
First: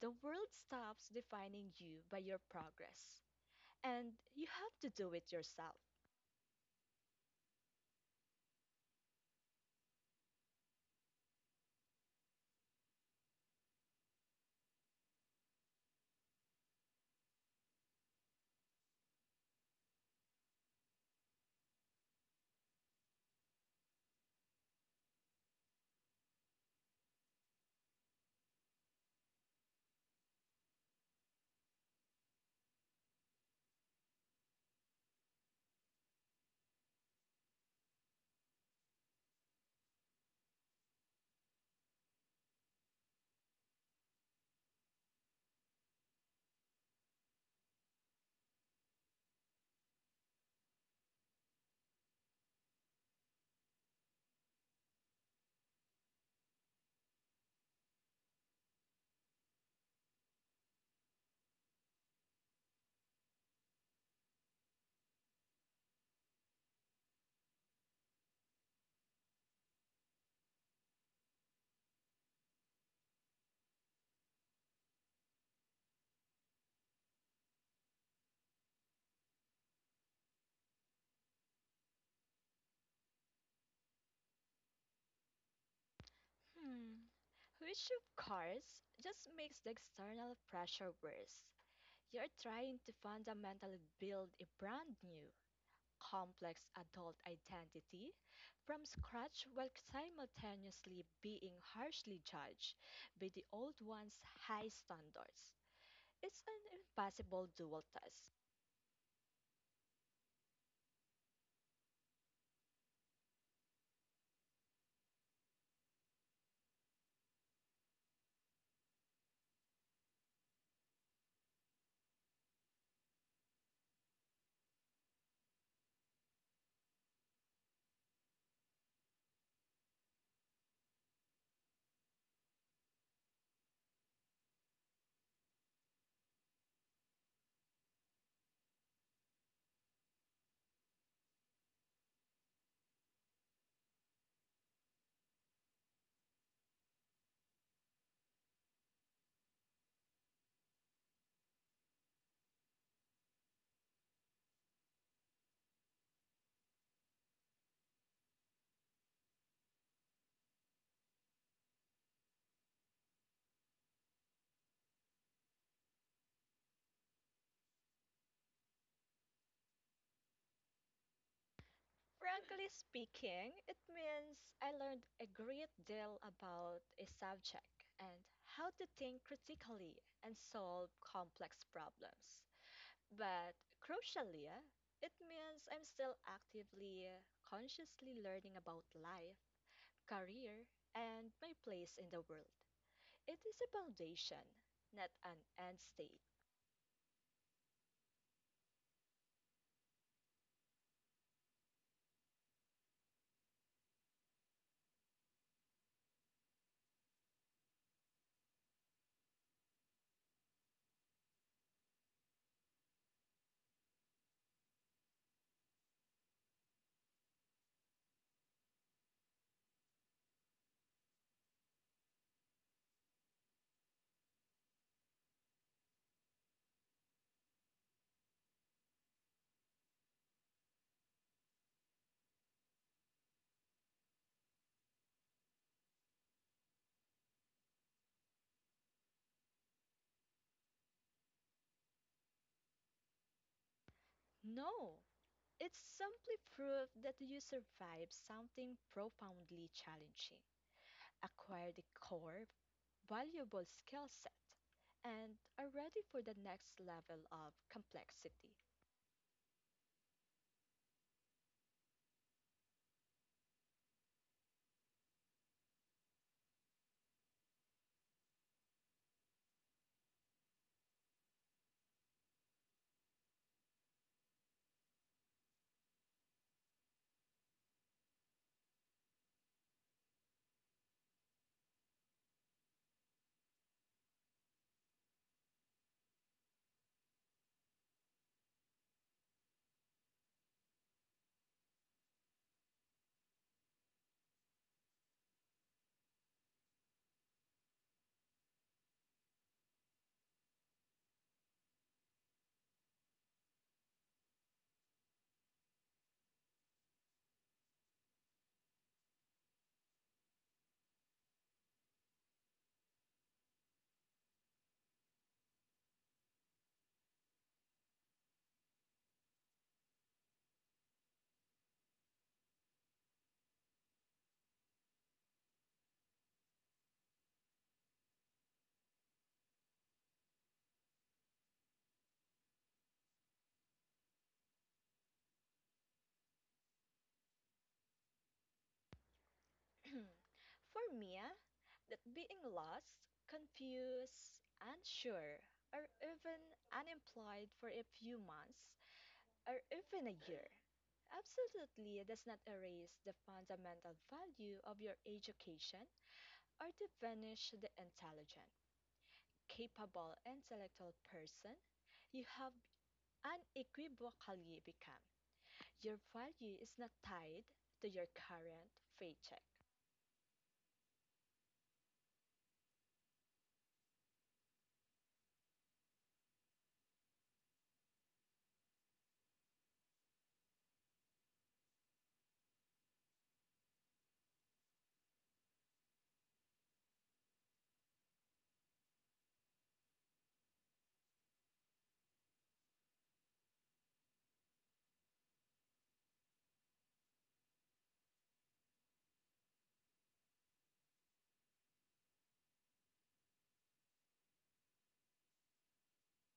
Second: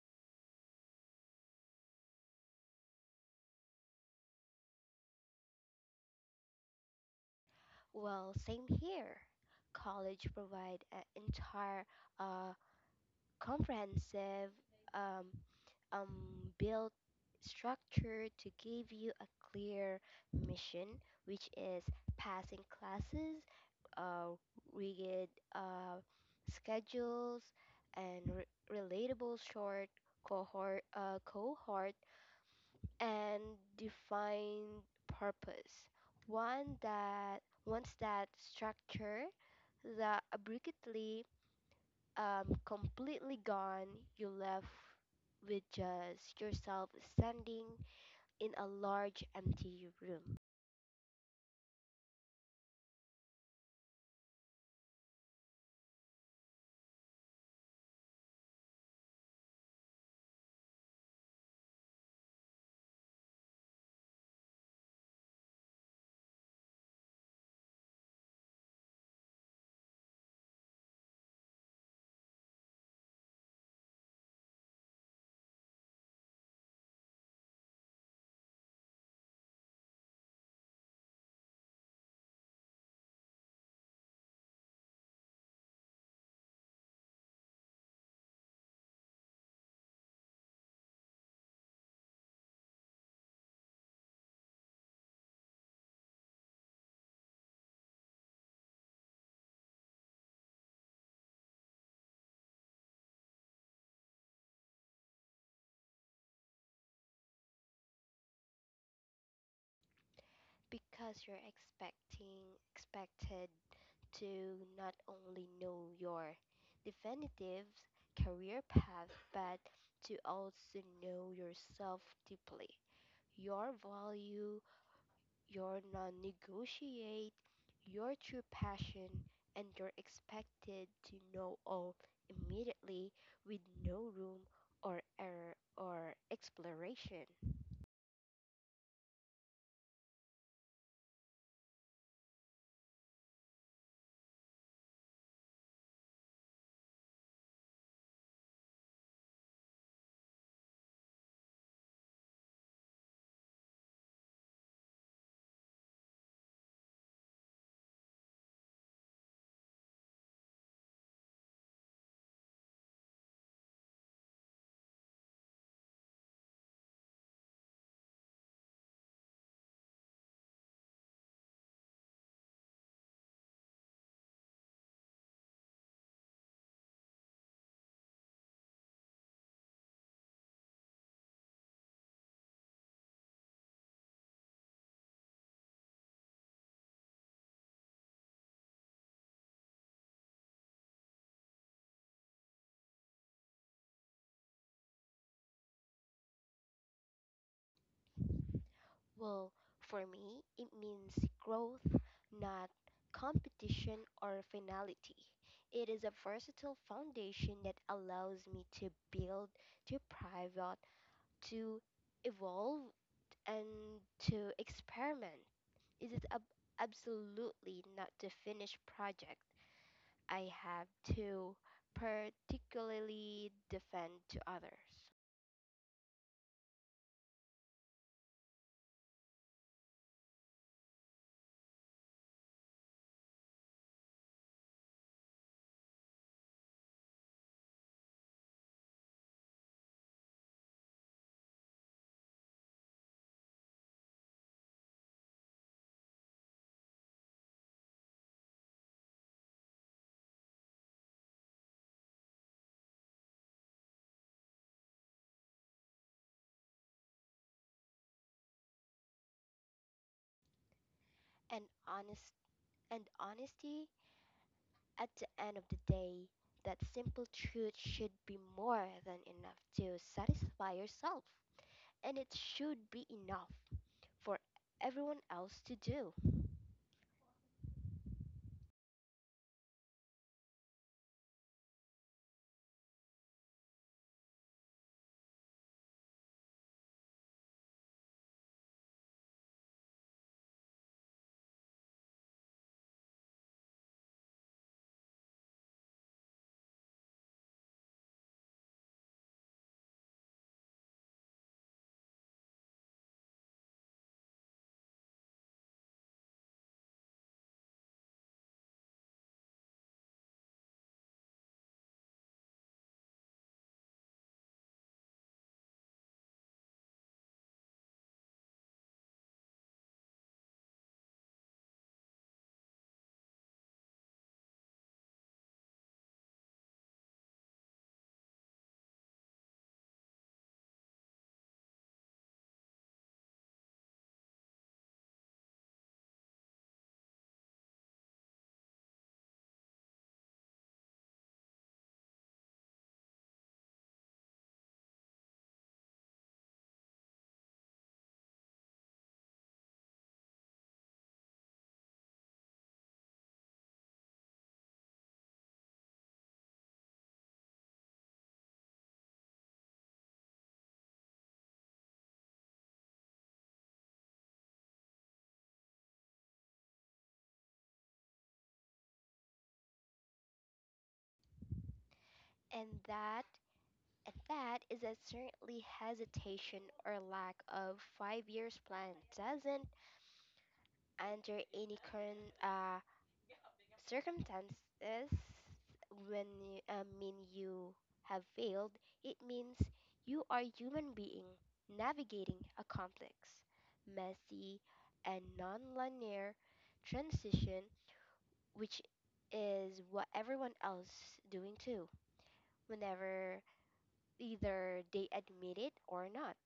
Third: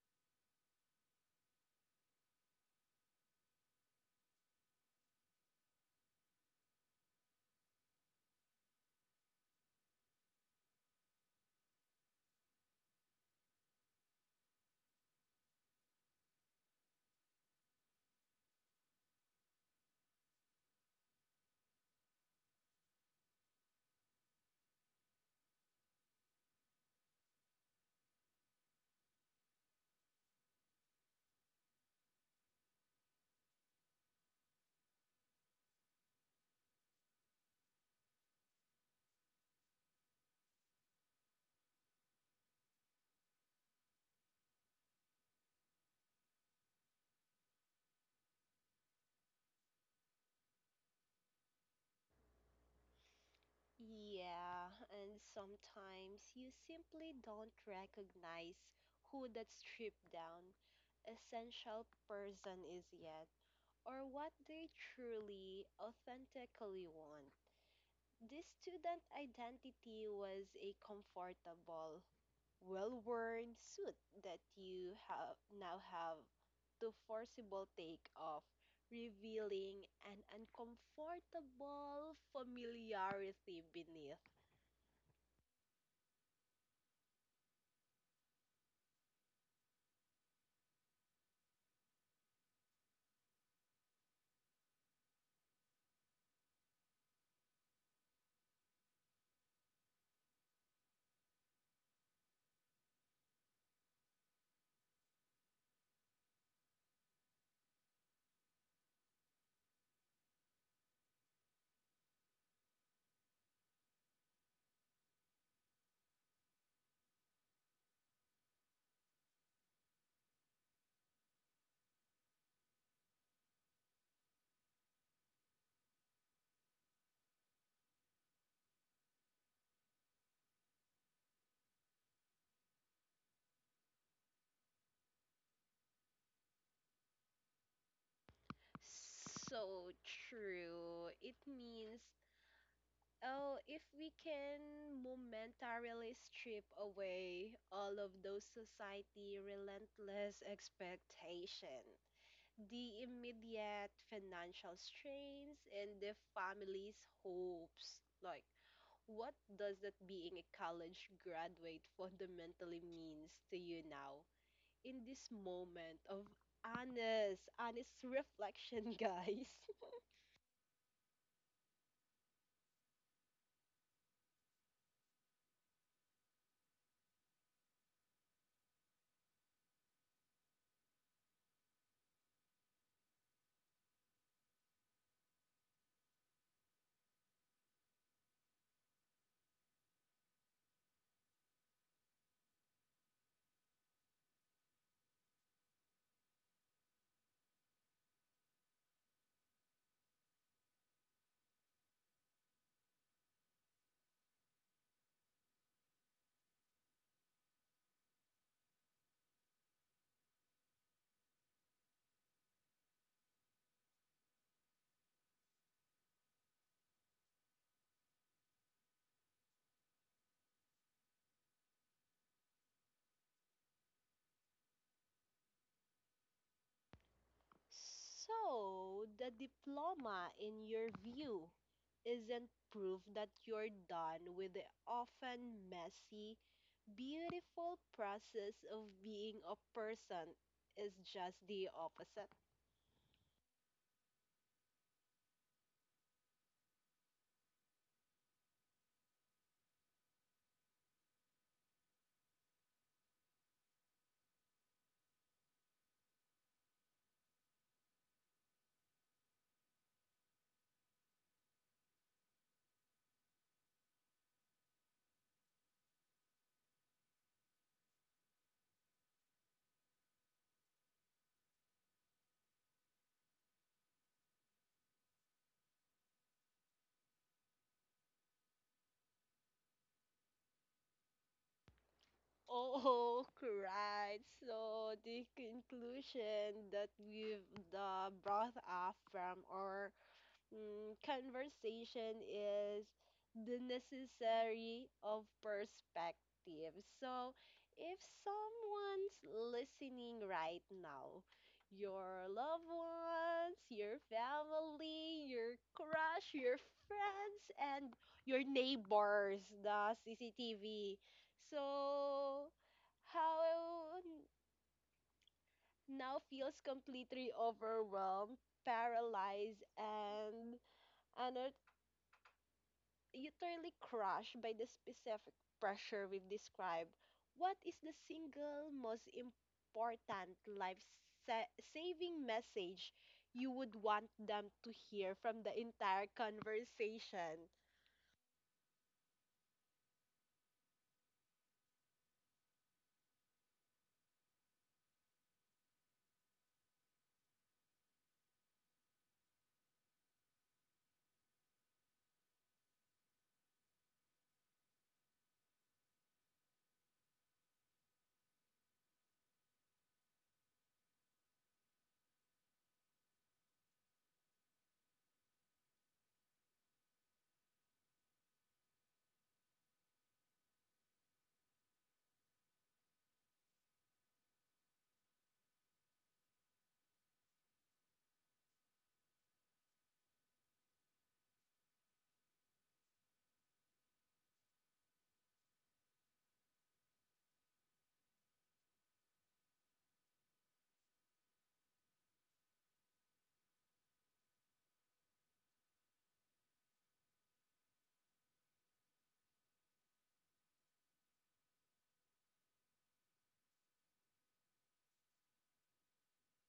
The world stops defining you by your progress, and you have to do it yourself.
Well, same here. College provide an entire uh, comprehensive um, build structure to give you a clear mission, which is passing classes, uh, rigid uh, schedules, and relatable short cohort, and defined purpose. One that once that structure, the abruptly completely gone, you left with just yourself standing in a large empty room
Yeah, and sometimes you simply don't recognize who that stripped down essential person is yet, or what they truly, authentically want. This student identity was a comfortable, well worn suit that you have now have to forcible take off, revealing an uncomfortable familiarity beneath.
Hmm. Which, of course, just makes the external pressure worse. You're trying to fundamentally build a brand new, complex adult identity from scratch while simultaneously being harshly judged by the old one's high standards. It's an impossible dual test.
because you're expecting expected to not only know your definitive career path but to also know yourself deeply your value your non negotiate, your true passion, and you're expected to know all immediately with no room or error or exploration.
So true. It means Oh, if we can momentarily strip away all of those society relentless expectation, the immediate financial strains and the family's hopes. Like, what does that being a college graduate fundamentally means to you now in this moment of honest reflection, guys? *laughs*
Frankly speaking, it means I learned a great deal about a subject and how to think critically and solve complex problems. But crucially, it means I'm still actively, consciously learning about life, career, and my place in the world. It is a foundation, not an end state.
Well, for me, it means growth, not competition or finality. It is a versatile foundation that allows me to build, to private, to evolve, and to experiment. It is absolutely not the finished project I have to particularly defend to others.
So, the diploma, in your view, isn't proof that you're done with the often messy, beautiful process of being a person. It's just the opposite. *laughs*
No, it's simply proof that you survived something profoundly challenging, acquired a core, valuable skill set, and are ready for the next level of complexity.
And honest and honesty at the end of the day, that simple truth should be more than enough to satisfy yourself. And it should be enough for everyone else to do.
Oh, right. So, the conclusion that we've brought up from our conversation is the necessary of perspective. So, if someone's listening right now, your loved ones, your family, your crush, your friends, and your neighbors, the CCTV. So, how now feels completely overwhelmed, paralyzed, and ano utterly crushed by the specific pressure we've described, what is the single most important life sa- saving message you would want them to hear from the entire conversation?
*clears throat* For me, that being lost, confused, unsure, or even unemployed for a few months or even a year absolutely does not erase the fundamental value of your education or diminish the intelligent, capable, intellectual person you have unequivocally become. Your value is not tied to your current paycheck.
And that and that is that certainly hesitation or lack of 5 years plan doesn't under any current circumstances, when you, I mean you have failed, it means you are a human being navigating a complex, messy, and non-linear transition, which is what everyone else doing too, whenever either they admit it or not.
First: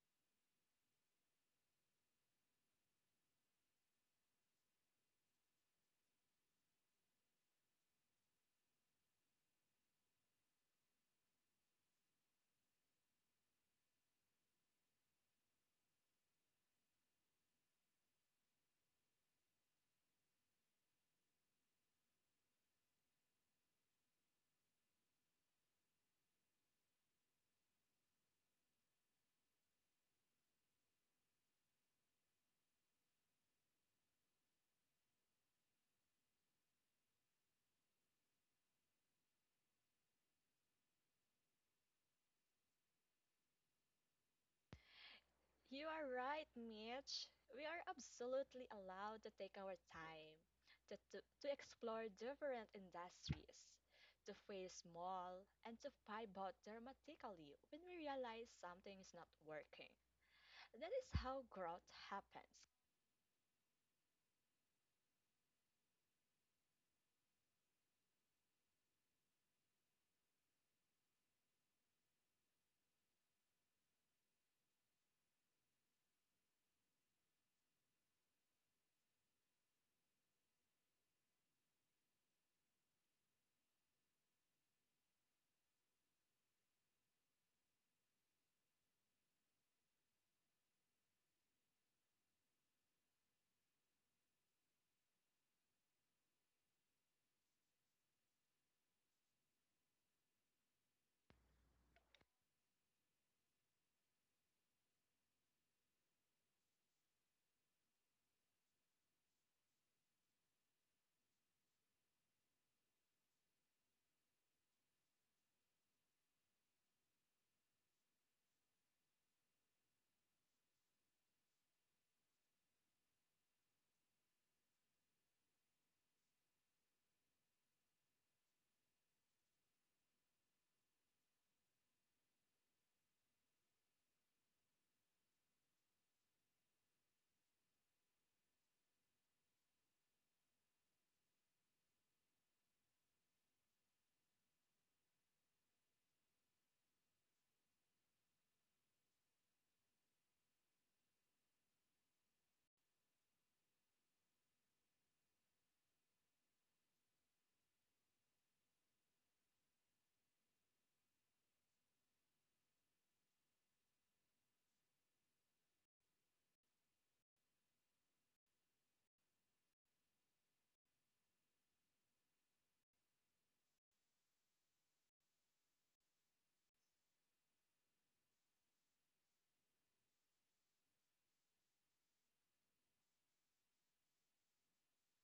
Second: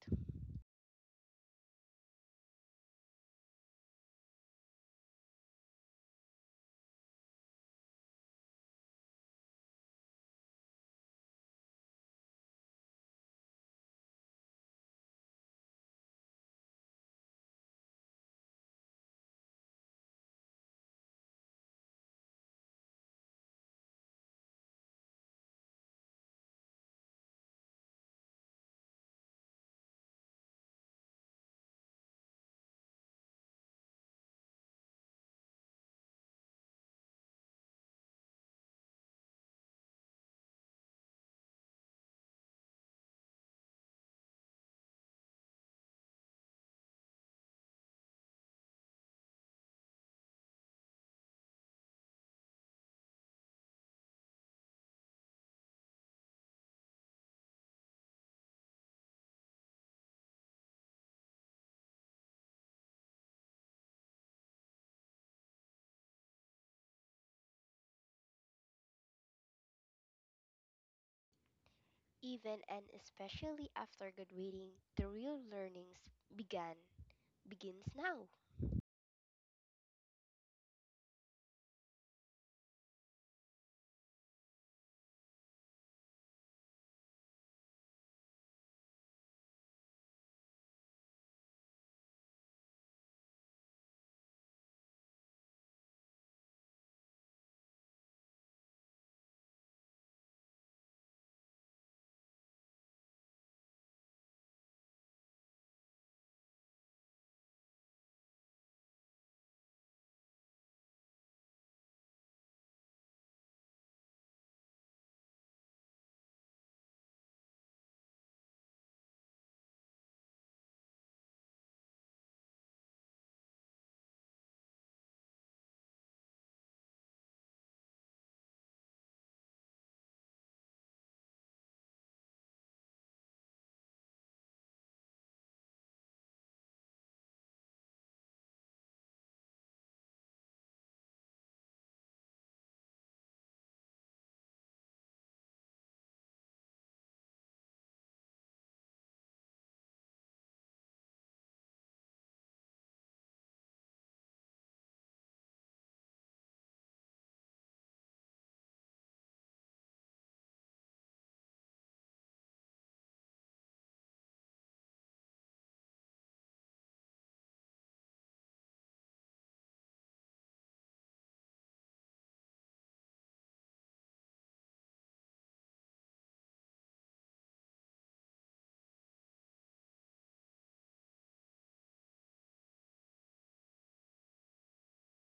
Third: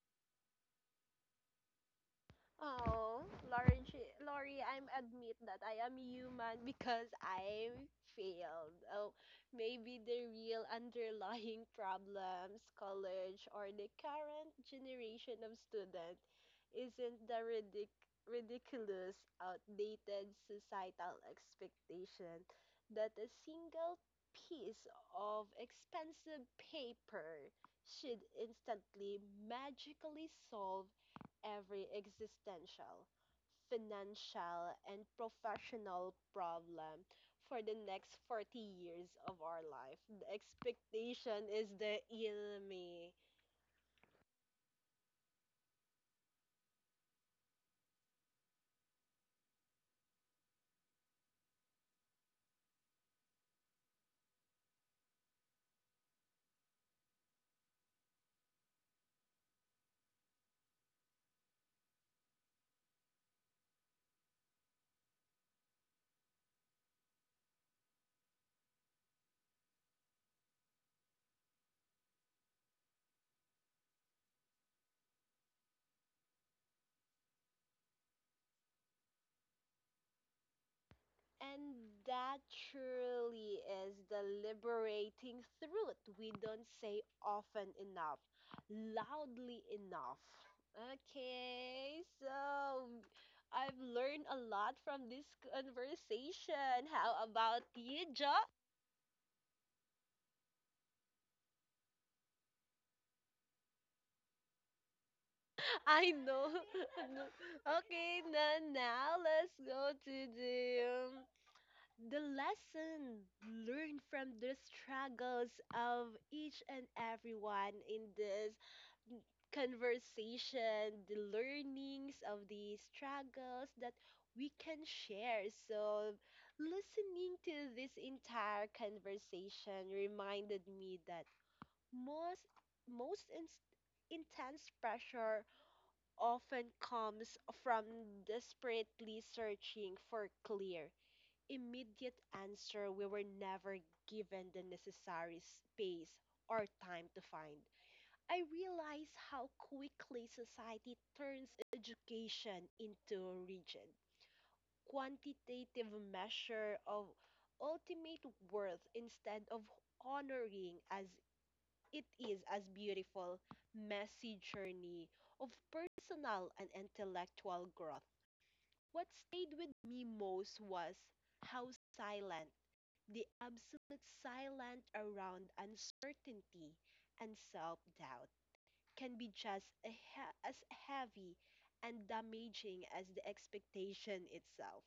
Oh, Lori, I'm admit that I am human because I failed. Oh, maybe the real underlying *laughs* problems college or the current generation of student isn't the ridiculous, outdated societal expectation that a single piece of expensive paper should instantly magically solve every existential, financial, and professional problem for the next 40 years of our life. The expectation is the enemy.
You are right, Mitch. We are absolutely allowed to take our time, to explore different industries, to face small, and to pivot dramatically when we realize something is not working. That is how growth happens.
Even and especially after graduating, the real learnings began begins now.
And that truly is the liberating truth we don't say often enough, loudly enough. Okay, so I've learned a lot from this conversation. How about you, John? I know. *laughs* No. Okay, now let's go to the lesson learned from the struggles of each and everyone in this conversation, the learnings of the struggles that we can share. So, listening to this entire conversation reminded me that most intense pressure often comes from desperately searching for clear, immediate answer we were never given the necessary space or time to find. I realize how quickly society turns education into a rigid, quantitative measure of ultimate worth instead of honoring as it is as beautiful, messy journey of personal and intellectual growth. What stayed with me most was how silent, the absolute silent around uncertainty and self-doubt can be just as heavy and damaging as the expectation itself.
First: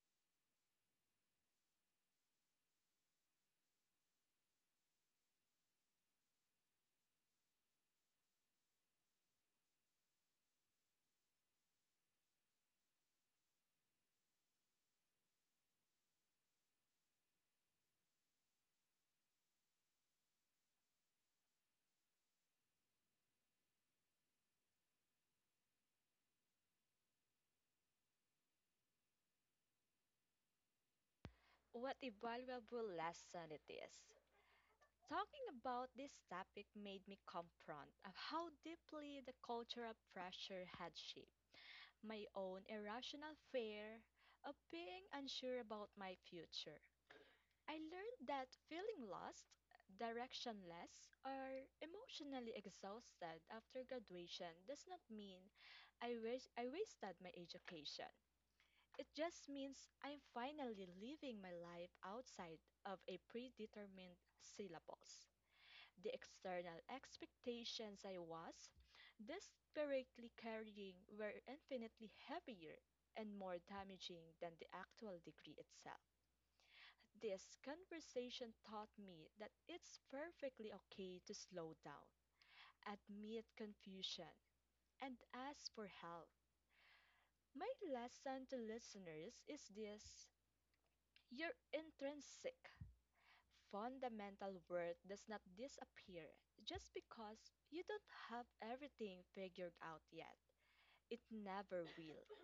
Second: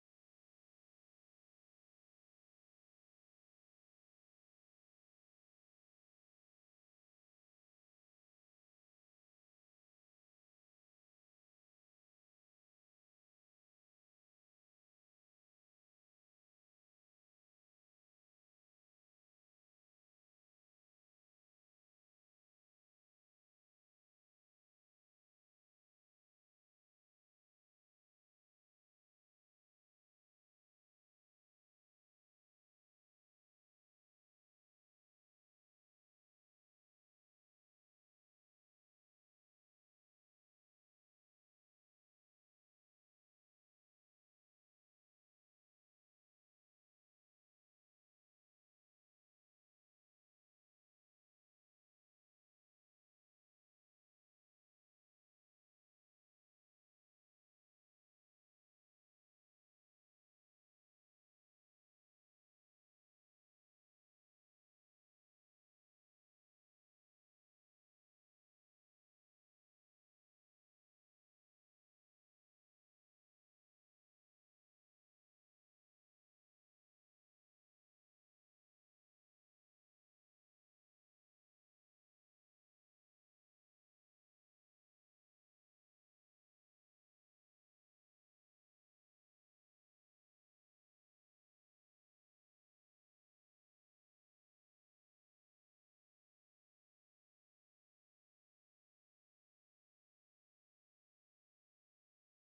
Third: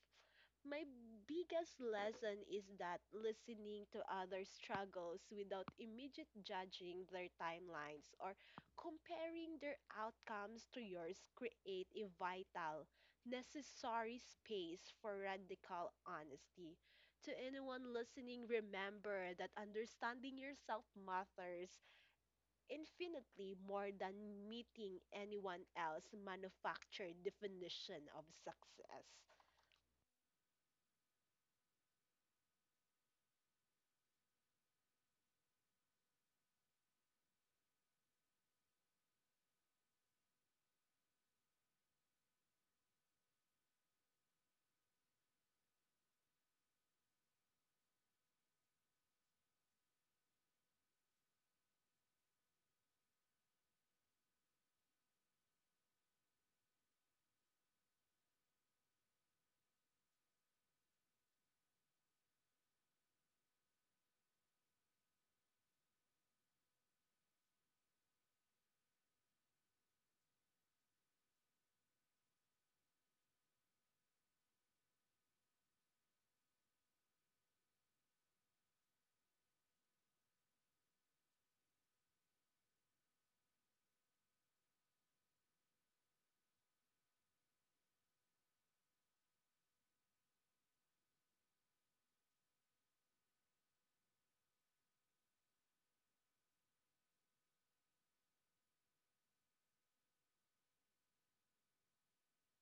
My biggest lesson is that listening to others' struggles without immediate judging their timelines or comparing their outcomes to yours create a vital, necessary space for radical honesty. To anyone listening, remember that understanding yourself matters infinitely more than meeting anyone else manufactured definition of success.
What a valuable lesson it is. Talking about this topic made me confront of how deeply the cultural pressure had shaped my own irrational fear of being unsure about my future. I learned that feeling lost, directionless, or emotionally exhausted after graduation does not mean I wasted my education. It just means I'm finally living my life outside of a predetermined syllabus. The external expectations I was desperately carrying were infinitely heavier and more damaging than the actual degree itself. This conversation taught me that it's perfectly okay to slow down, admit confusion, and ask for help. My lesson to listeners is this: your intrinsic fundamental worth does not disappear just because you don't have everything figured out yet. It never will.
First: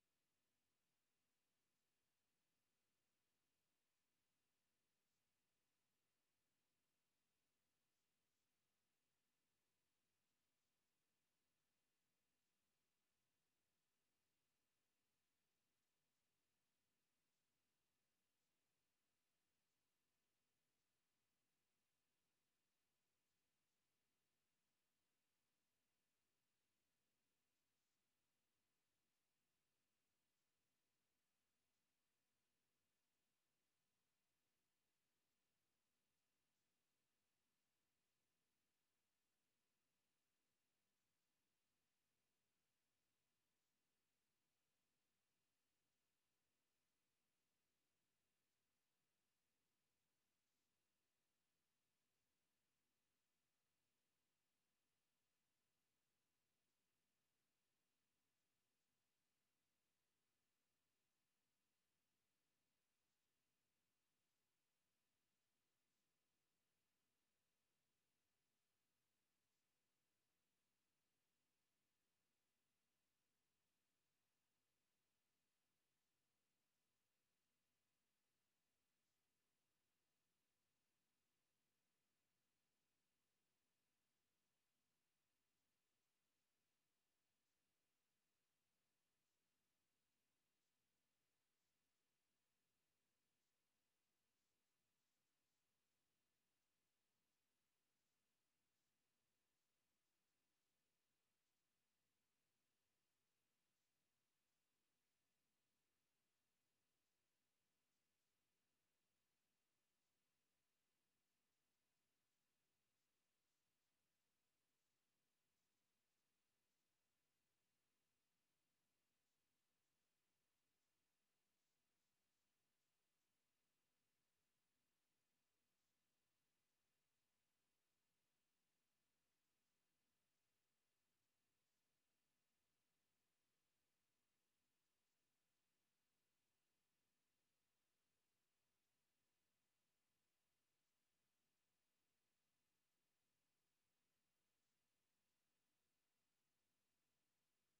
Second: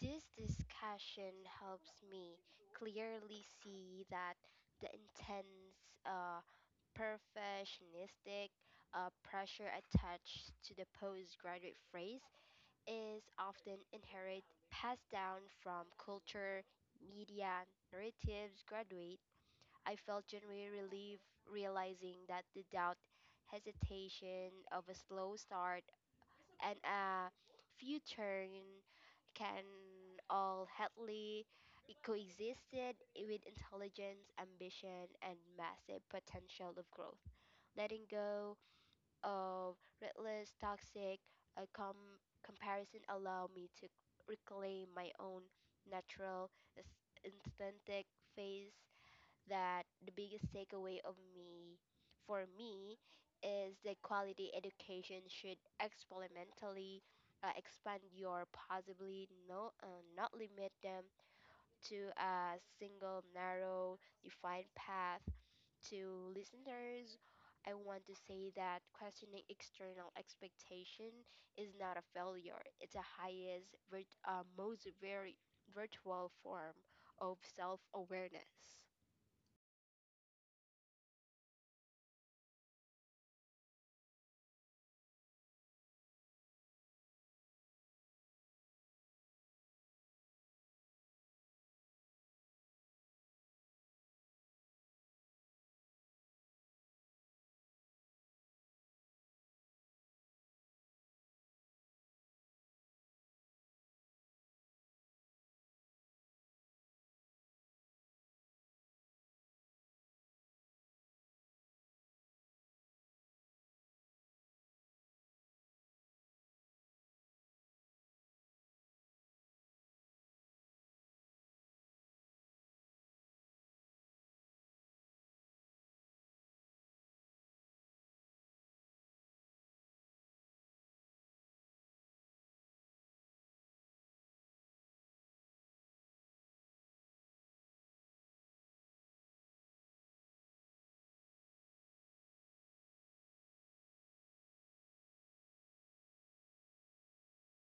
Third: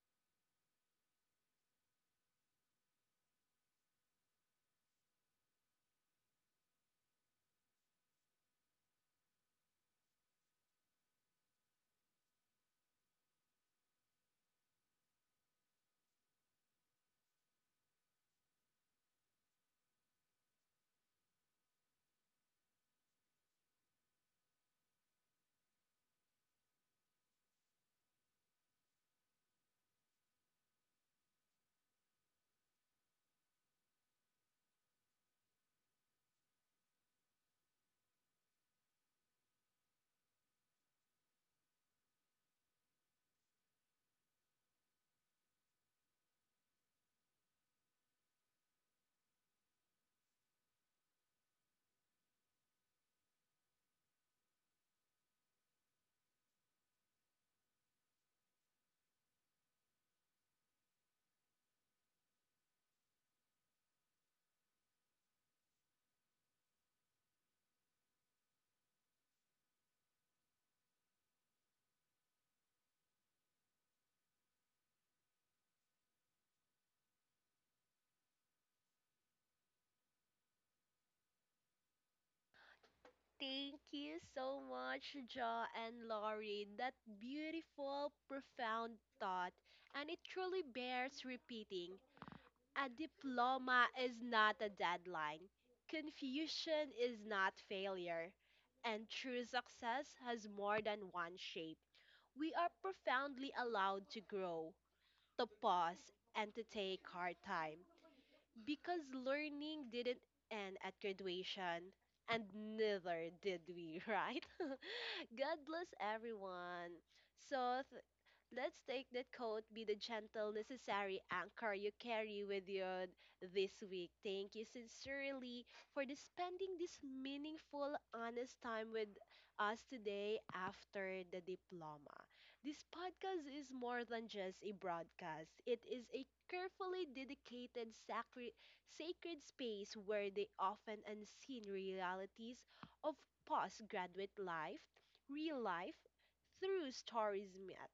This discussion helps me clearly see that the intense, uh, perfectionistic pressure attached to the postgraduate phrase is often inherent, passed down from culture, media, narratives. Graduate, I felt genuine relief realizing that the doubt, hesitation of a slow start, and a future can all healthily coexisted with intelligence, ambition, and massive potential of growth. Letting go of reckless, toxic uh, com- comparison allow me to reclaim my own natural, aesthetic face that the biggest takeaway of me for me is that quality education should experimentally expand your possibly not limit them to a single narrow defined path to listeners I want to say that questioning external expectation is not a failure it's a highest virt- most very virtual form of self-awareness.
Thank you so much, Jo and Laurie. That beautiful, profound thought, and it truly bears repeating. A diploma is not a deadline. Confusion is not failure. And true success has more than one shape. We are profoundly allowed to grow to pause and to take hard time because learning didn't end at graduation and neither did we, *laughs* right? *laughs* God bless everyone. So, let's take that quote be the gentle, necessary anchor you carry with you this week. Thank you sincerely for the spending this meaningful, honest time with us today after the diploma. This podcast is more than just a broadcast, it is a carefully dedicated sacred space where the often unseen realities of postgraduate life, real life, through stories met.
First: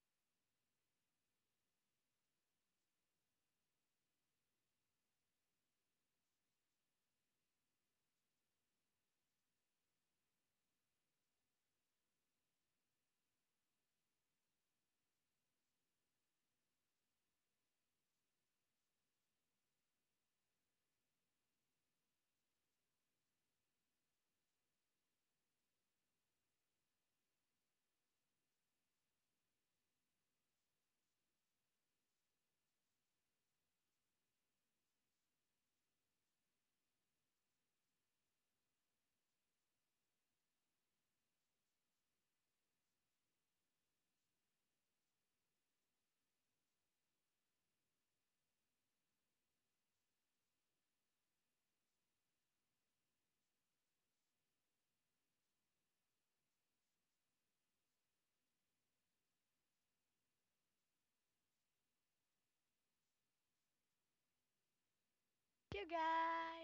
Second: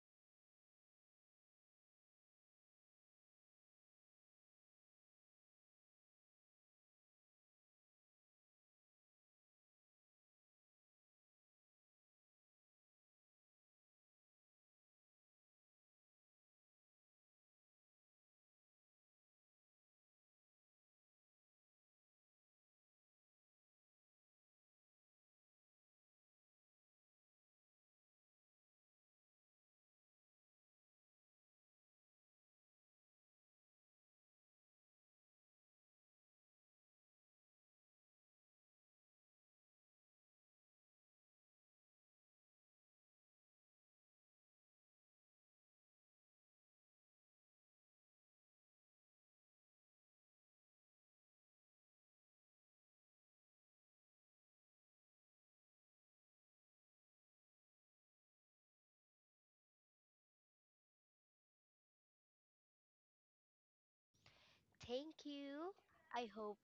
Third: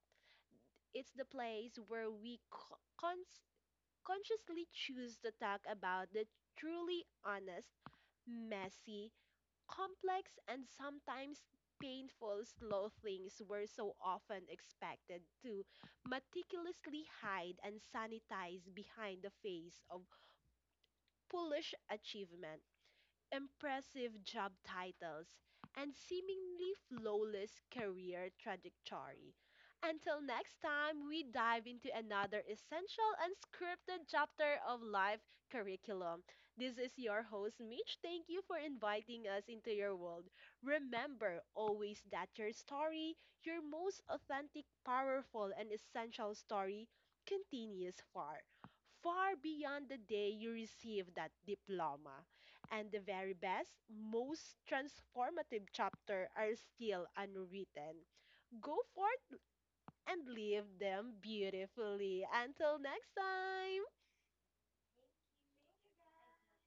It's the place where we consciously choose to talk about the truly honest, messy, complex, and sometimes painful, slow things we're so often expected to meticulously hide and sanitize behind the face of foolish achievement impressive job titles, and seemingly flawless career trajectory. Until next time, we dive into another essential unscripted chapter of life curriculum. This is your host, Mitch. Thank you for inviting us into your world. Remember always that your story, your most authentic, powerful, and essential story, continues far, far beyond the day you receive that diploma and the very best, most transformative chapter are still unwritten. Go forth and live them beautifully. Until next time!
Thank you.
Thank you
I hope
guys!